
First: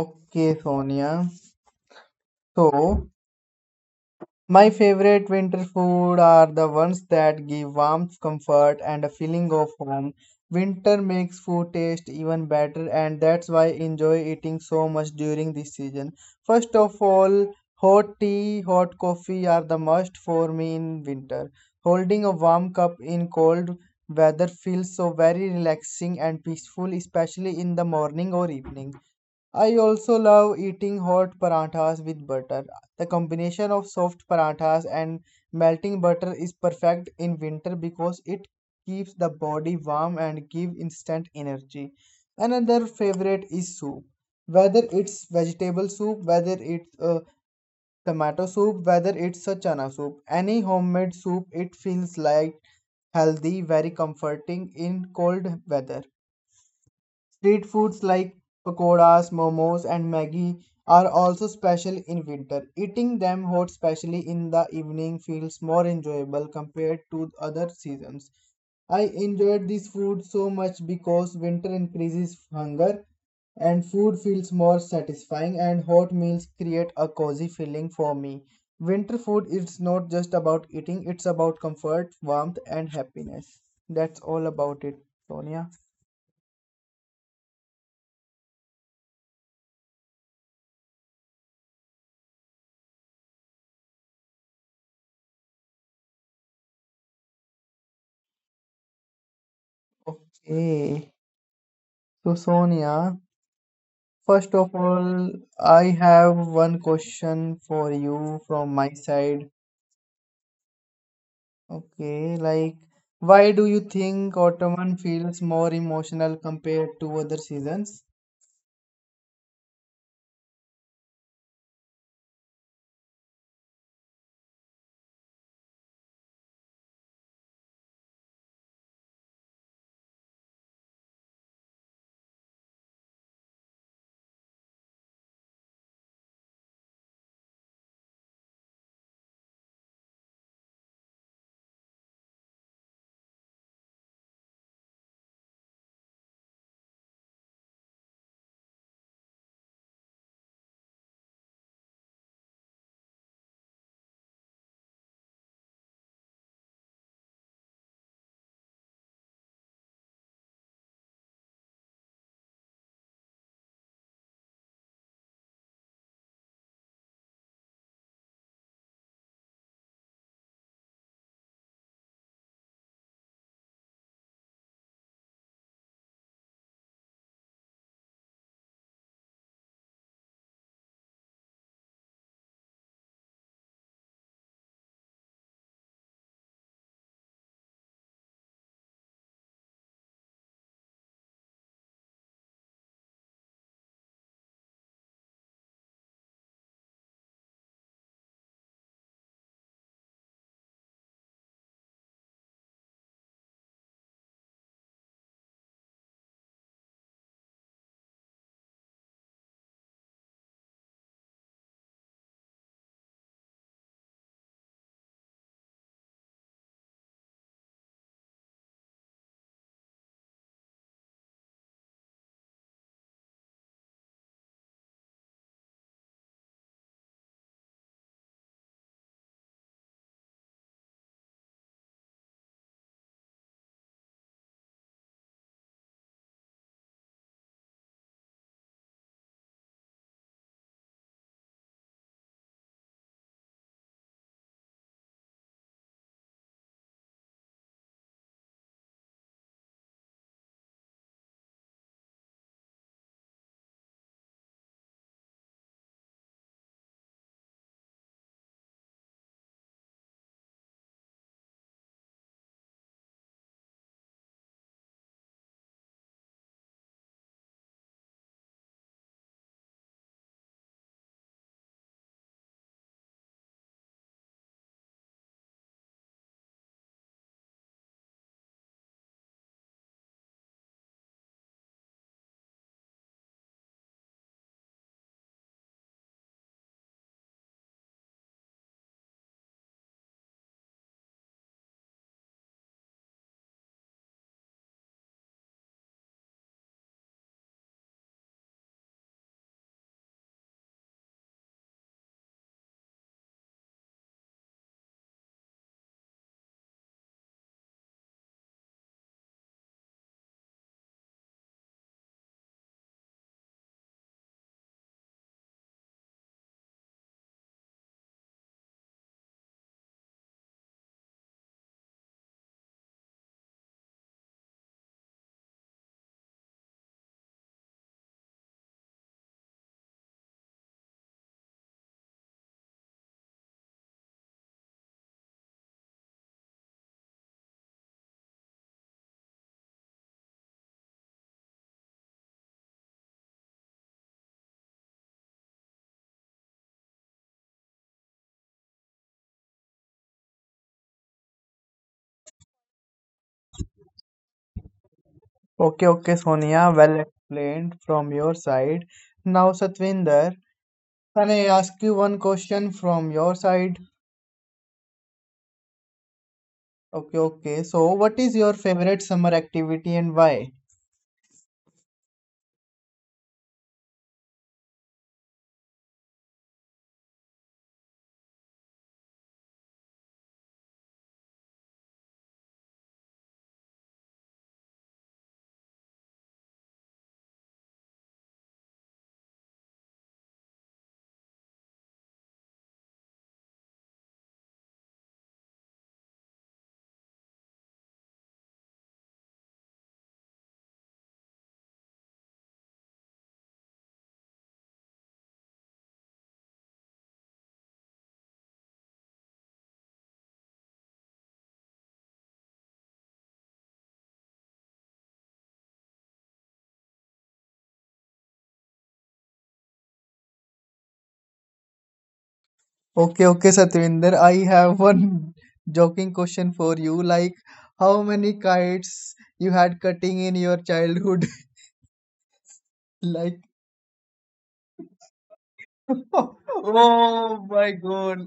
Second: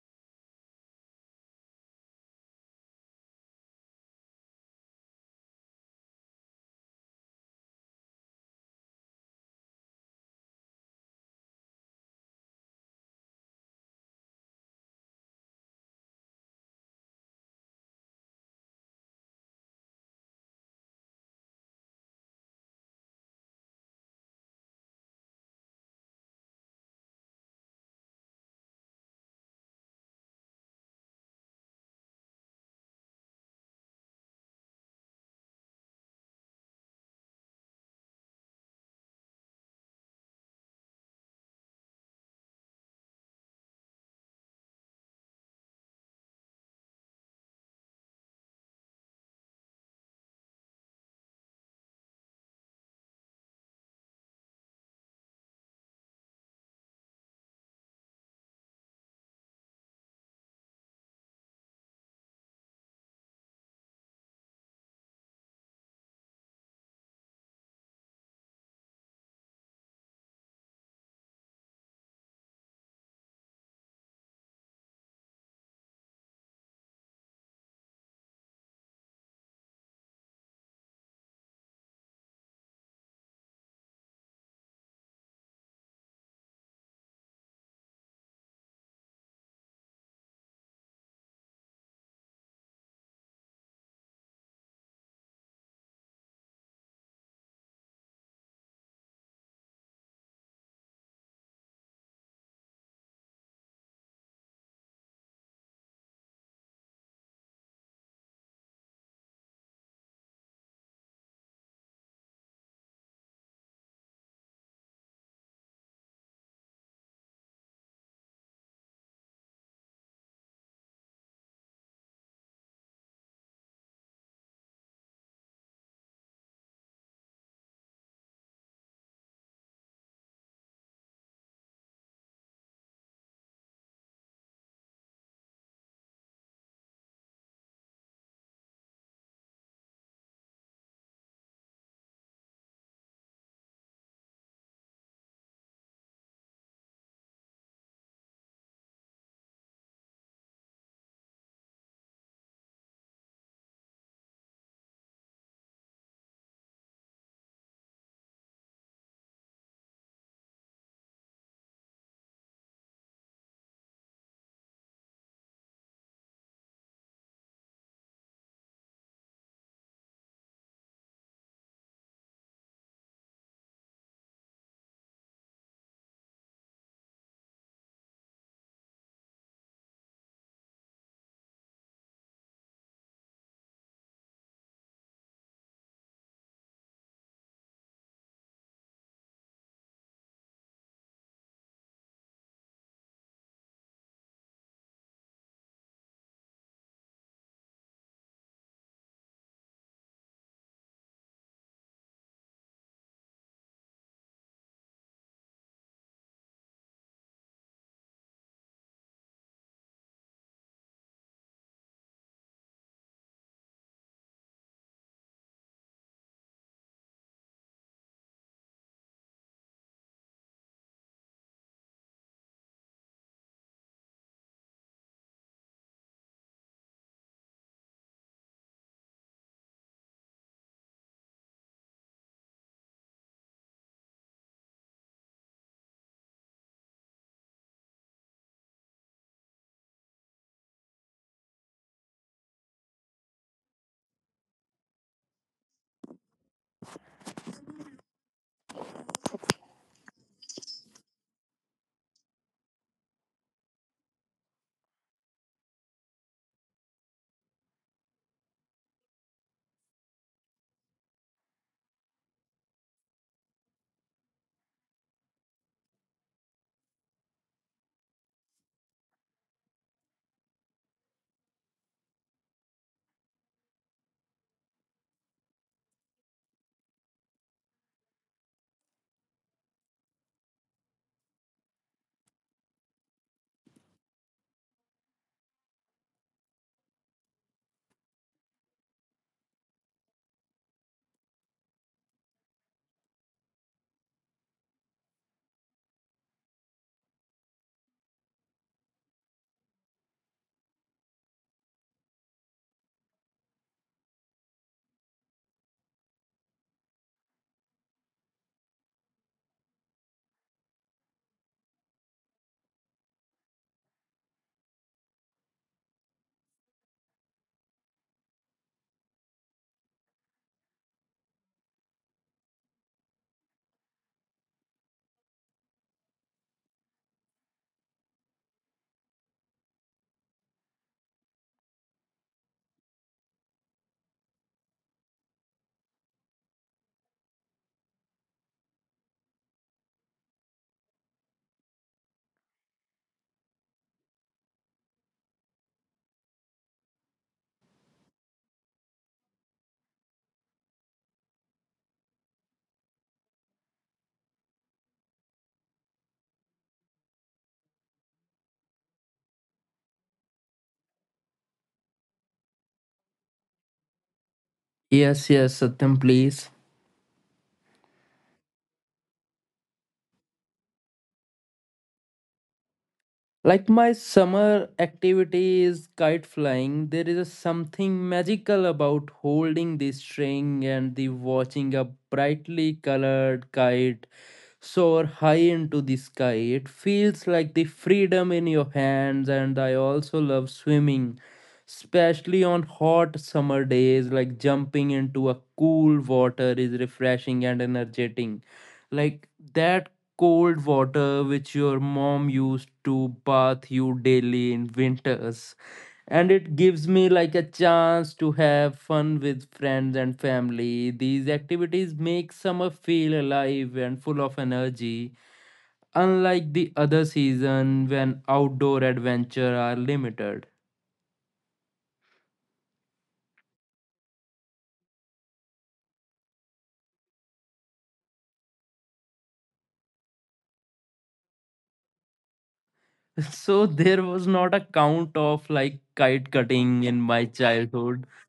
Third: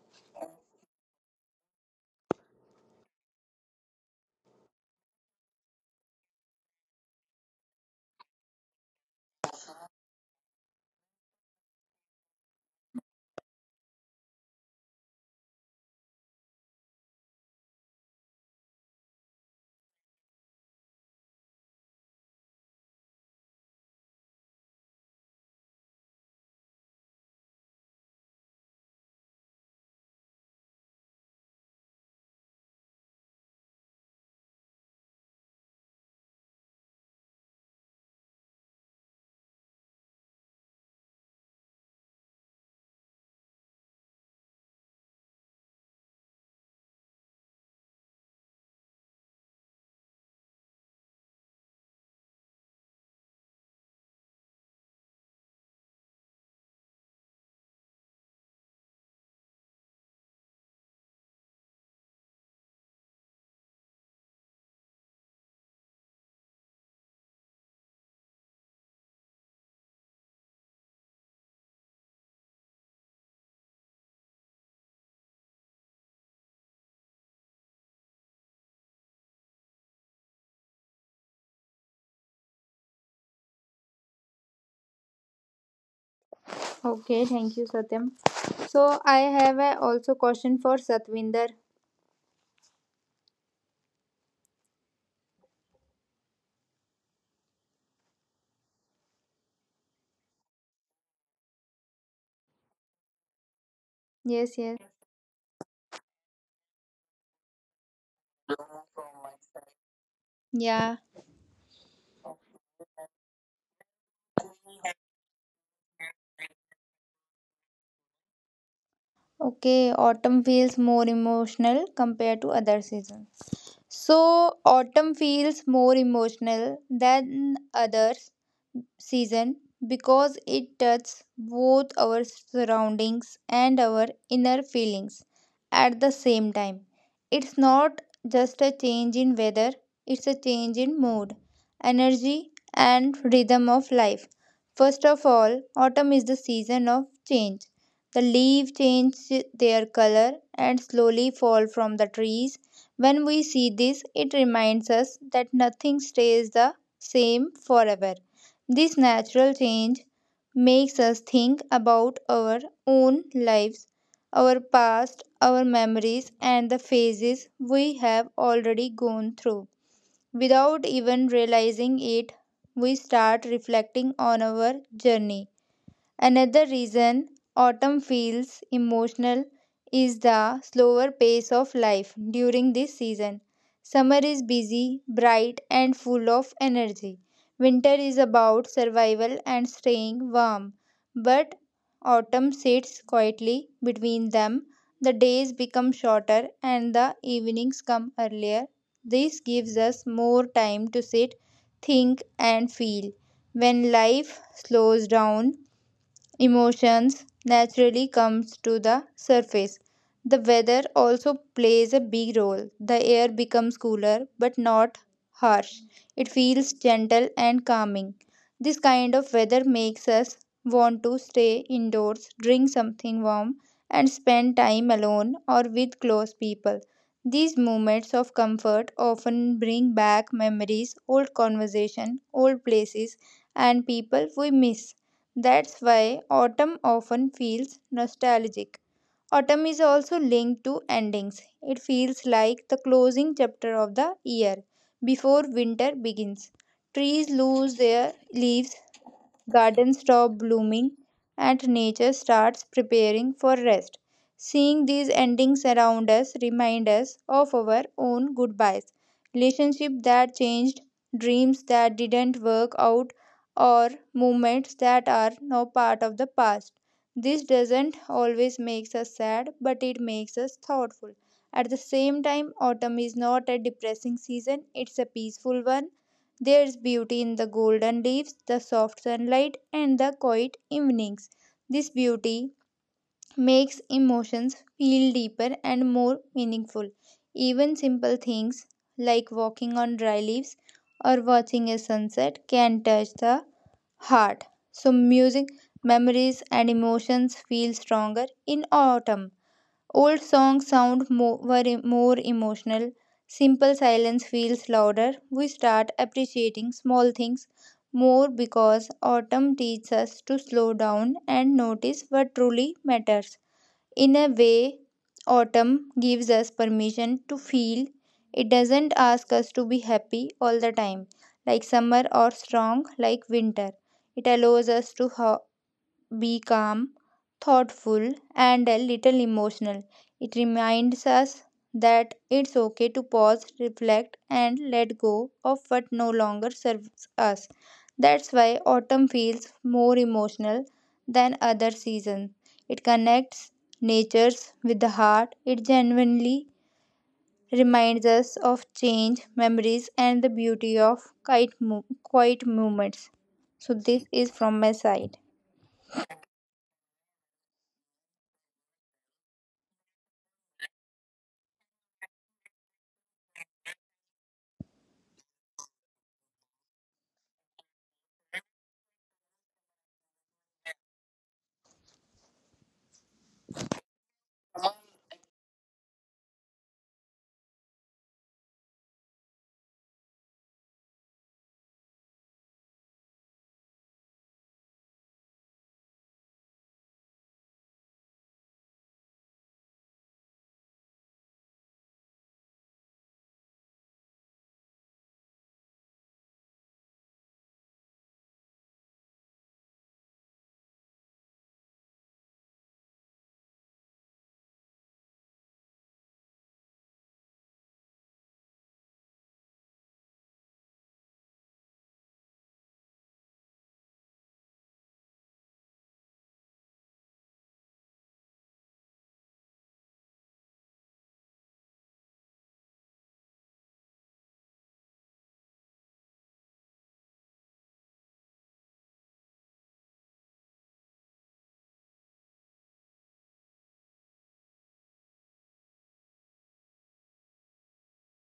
[SPEAKER 2] Okay, Sonia. So, my favorite winter food are the ones that give warmth, comfort, and a feeling of home. Winter makes food taste even better, and that's why I enjoy eating so much during this season. First of all, hot tea, hot coffee are the must for me in winter. Holding a warm cup in cold weather feels so very relaxing and peaceful, especially in the morning or evening. I also love eating hot parathas with butter. The combination of soft parathas and melting butter is perfect in winter because it keeps the body warm and give instant energy. Another favorite is soup. Whether it's vegetable soup, whether it's tomato soup, whether it's a chana soup, any homemade soup, it feels like healthy, very comforting in cold weather. Street foods like pakoras, momos, and Maggi are also special in winter. Eating them hot, especially in the evening, feels more enjoyable compared to other seasons. I enjoyed this food so much because winter increases hunger and food feels more satisfying and hot meals create a cozy feeling for me. Winter food is not just about eating, it's about comfort, warmth and happiness. That's all about it, Sonia.
[SPEAKER 3] Okay, thank you, Satyam. So I have a also question for Satvinder.
[SPEAKER 2] Hey. So, Sonia,
[SPEAKER 3] Yes,
[SPEAKER 2] first
[SPEAKER 3] yes.
[SPEAKER 2] of all, I have one question for you from my side.
[SPEAKER 3] Yeah.
[SPEAKER 2] Okay, like, why do you think autumn feels more emotional compared to other seasons?
[SPEAKER 3] Okay, autumn feels more emotional compared to other seasons. So, autumn feels more emotional than other season because it touches both our surroundings and our inner feelings at the same time. It's not just a change in weather, it's a change in mood, energy, and rhythm of life. First of all, autumn is the season of change. The leaves change their color and slowly fall from the trees. When we see this, it reminds us that nothing stays the same forever. This natural change makes us think about our own lives, our past, our memories, and the phases we have already gone through. Without even realizing it, we start reflecting on our journey. Another reason autumn feels emotional is the slower pace of life during this season. Summer is busy, bright, and full of energy. Winter is about survival and staying warm, but autumn sits quietly between them. The days become shorter and the evenings come earlier. This gives us more time to sit, think, and feel. When life slows down, emotions naturally comes to the surface. The weather also plays a big role. The air becomes cooler but not harsh, it feels gentle and calming. This kind of weather makes us want to stay indoors, drink something warm, and spend time alone or with close people. These moments of comfort often bring back memories, old conversation, old places, and people we miss. That's why autumn often feels nostalgic. Autumn is also linked to endings. It feels like the closing chapter of the year before winter begins. Trees lose their leaves, gardens stop blooming, and nature starts preparing for rest. Seeing these endings around us remind us of our own goodbyes, relationships that changed, dreams that didn't work out, or moments that are now part of the past. This doesn't always makes us sad, but it makes us thoughtful. At the same time, autumn is not a depressing season, it's a peaceful one. There is beauty in the golden leaves, the soft sunlight, and the quiet evenings. This beauty makes emotions feel deeper and more meaningful. Even simple things like walking on dry leaves or watching a sunset can touch the heart. So, music, memories, and emotions feel stronger in autumn. Old songs sound more, more emotional. Simple silence feels louder. We start appreciating small things more because autumn teaches us to slow down and notice what truly matters. In a way, autumn gives us permission to feel. It doesn't ask us to be happy all the time, like summer or strong like winter. It allows us to be calm, thoughtful, and a little emotional. It reminds us that it's okay to pause, reflect, and let go of what no longer serves us. That's why autumn feels more emotional than other seasons. It connects natures with the heart. It genuinely reminds us of change, memories, and the beauty of quiet, quiet moments. So, this is from my side.
[SPEAKER 2] Okay, okay, Sonia, well explained from your side. Now, Satvinder, can I ask you one question from your side?
[SPEAKER 1] Yes, yes, Satyam, please.
[SPEAKER 2] Okay, okay. So, what is your favorite summer activity and why?
[SPEAKER 1] Like my summer activity is kite flying, there is a something magical about holding the string and the watching a brightly colored kite soar high into the sky. It feels like the freedom in your hands, and I also love swimming, especially on hot summer days. Like jumping into a cool water is refreshing and energetic. Like that cold water which your mom used to bath you daily in winters. And it gives me like a chance to have fun with friends and family. These activities make summer feel alive and full of energy, unlike the other season when outdoor adventure are limited.
[SPEAKER 2] Okay, okay, Satvinder. I have one joking question for you. Like, how many kites you had cutting in your childhood? Like,
[SPEAKER 1] So there was not a count of like kite cutting in my
[SPEAKER 2] oh my
[SPEAKER 1] childhood.
[SPEAKER 2] God.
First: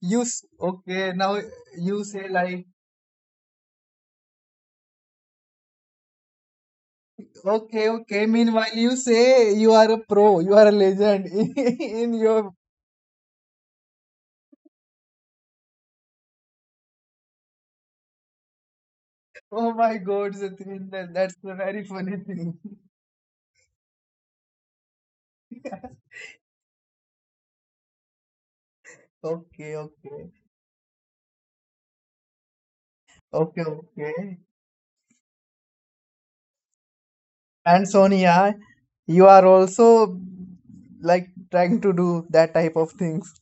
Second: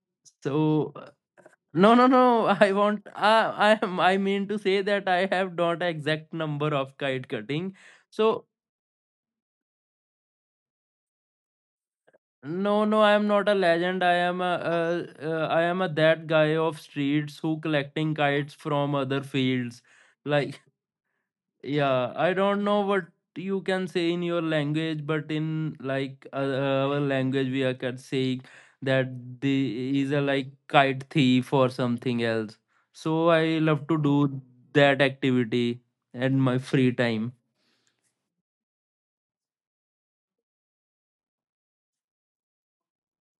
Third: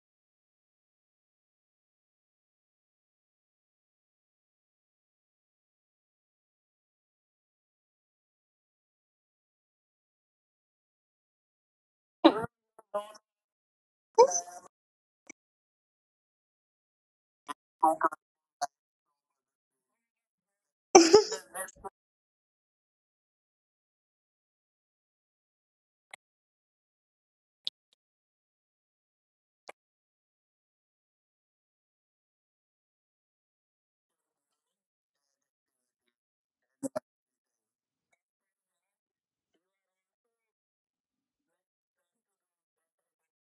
[SPEAKER 1] So
[SPEAKER 2] Okay now?
[SPEAKER 1] no,
[SPEAKER 2] You
[SPEAKER 1] no,
[SPEAKER 2] say
[SPEAKER 1] no.
[SPEAKER 2] like,
[SPEAKER 1] I want. I am. I mean to say that I have not exact number of kite cutting.
[SPEAKER 2] okay, okay.
[SPEAKER 1] So
[SPEAKER 2] Meanwhile, you say you are a pro, you are a legend in your.
[SPEAKER 1] no, no. I am not a legend. I am a. I am a that guy of streets who collecting kites from other
[SPEAKER 2] Oh
[SPEAKER 1] fields.
[SPEAKER 2] my God,
[SPEAKER 1] Like
[SPEAKER 2] Satvinder, that's a very
[SPEAKER 1] yeah,
[SPEAKER 2] funny
[SPEAKER 1] I
[SPEAKER 2] thing.
[SPEAKER 1] don't know what you can say in your language, but in like our language, we are can saying that
[SPEAKER 2] Okay,
[SPEAKER 1] the is a
[SPEAKER 2] okay,
[SPEAKER 1] like kite thief or something else. So I
[SPEAKER 2] okay,
[SPEAKER 1] love to
[SPEAKER 2] okay.
[SPEAKER 1] do that activity at my free time.
[SPEAKER 2] And Sonia, you are also like trying to do that type of things.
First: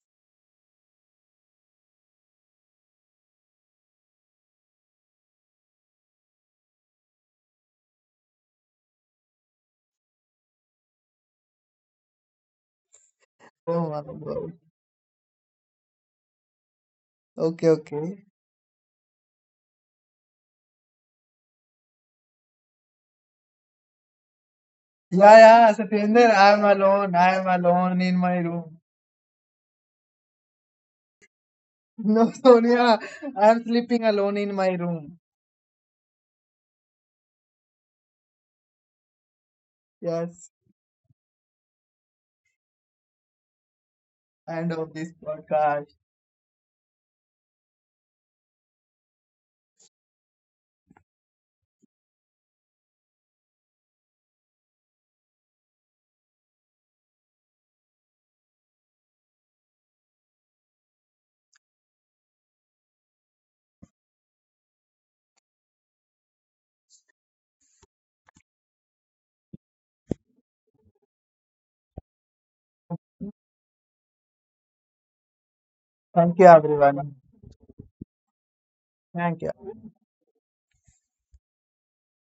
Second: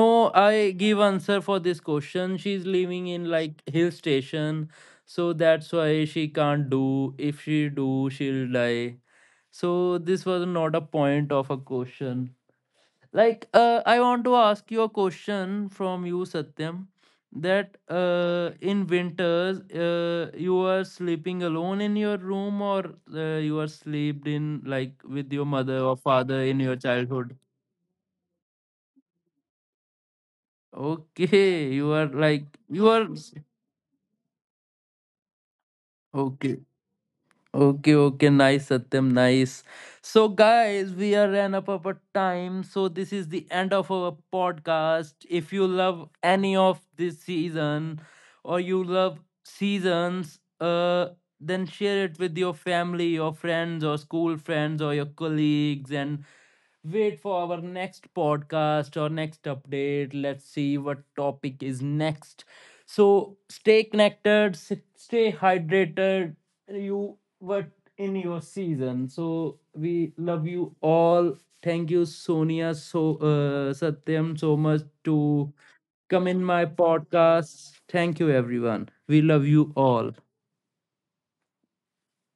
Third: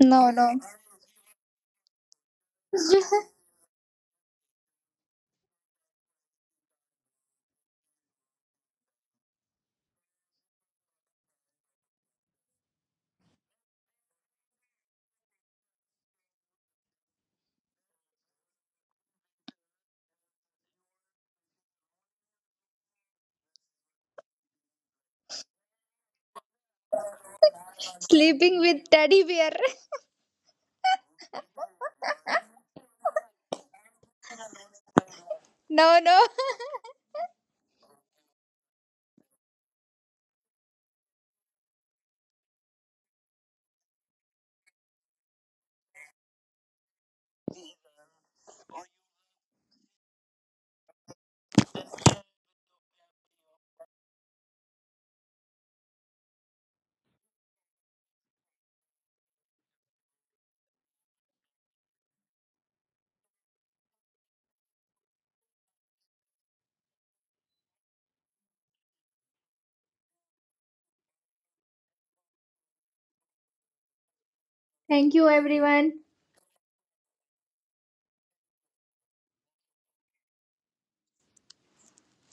[SPEAKER 3] No, no.
[SPEAKER 1] I give answer for this question. She's living in like hill station, so that's why she can't do. If she do, she'll die. So this was not a point of a question. Like
[SPEAKER 2] Oh
[SPEAKER 1] I
[SPEAKER 2] my
[SPEAKER 1] want to
[SPEAKER 2] god.
[SPEAKER 1] ask you a question from you, Satyam,
[SPEAKER 2] Okay,
[SPEAKER 1] that
[SPEAKER 2] okay.
[SPEAKER 1] in winters, you are sleeping alone in your room or you are slept in like with
[SPEAKER 2] Yeah,
[SPEAKER 1] your
[SPEAKER 2] yeah,
[SPEAKER 1] mother or
[SPEAKER 2] Satyendra,
[SPEAKER 1] father in
[SPEAKER 2] I'm
[SPEAKER 1] your
[SPEAKER 2] alone.
[SPEAKER 1] childhood?
[SPEAKER 2] I'm alone in my
[SPEAKER 3] Sleeping
[SPEAKER 2] room.
[SPEAKER 3] with teddy bear.
[SPEAKER 1] Okay, you are
[SPEAKER 2] No,
[SPEAKER 1] like you
[SPEAKER 2] Sonia,
[SPEAKER 1] are
[SPEAKER 2] I'm sleeping alone in my room.
[SPEAKER 3] No, no.
[SPEAKER 1] okay. Okay, okay, nice, Satyam, nice. So,
[SPEAKER 2] Yes,
[SPEAKER 1] guys, we are ran up our time. So, this is the end of our
[SPEAKER 2] end of
[SPEAKER 1] podcast.
[SPEAKER 2] this
[SPEAKER 1] If you
[SPEAKER 2] podcast.
[SPEAKER 1] love any of this season or you love seasons, then share it with your family, your friends, or school friends, or your colleagues, and wait for our next podcast or next update. Let's see what topic is next. So stay connected, stay hydrated. You were in your season. So we love you all. Thank you, Sonia, so Satyam, so much
[SPEAKER 3] Thank you,
[SPEAKER 1] to
[SPEAKER 3] everyone.
[SPEAKER 1] come in
[SPEAKER 2] Thank you,
[SPEAKER 1] my
[SPEAKER 2] everyone.
[SPEAKER 1] podcast. Thank you, everyone. We love
[SPEAKER 2] Thank
[SPEAKER 1] you
[SPEAKER 2] you.
[SPEAKER 1] all.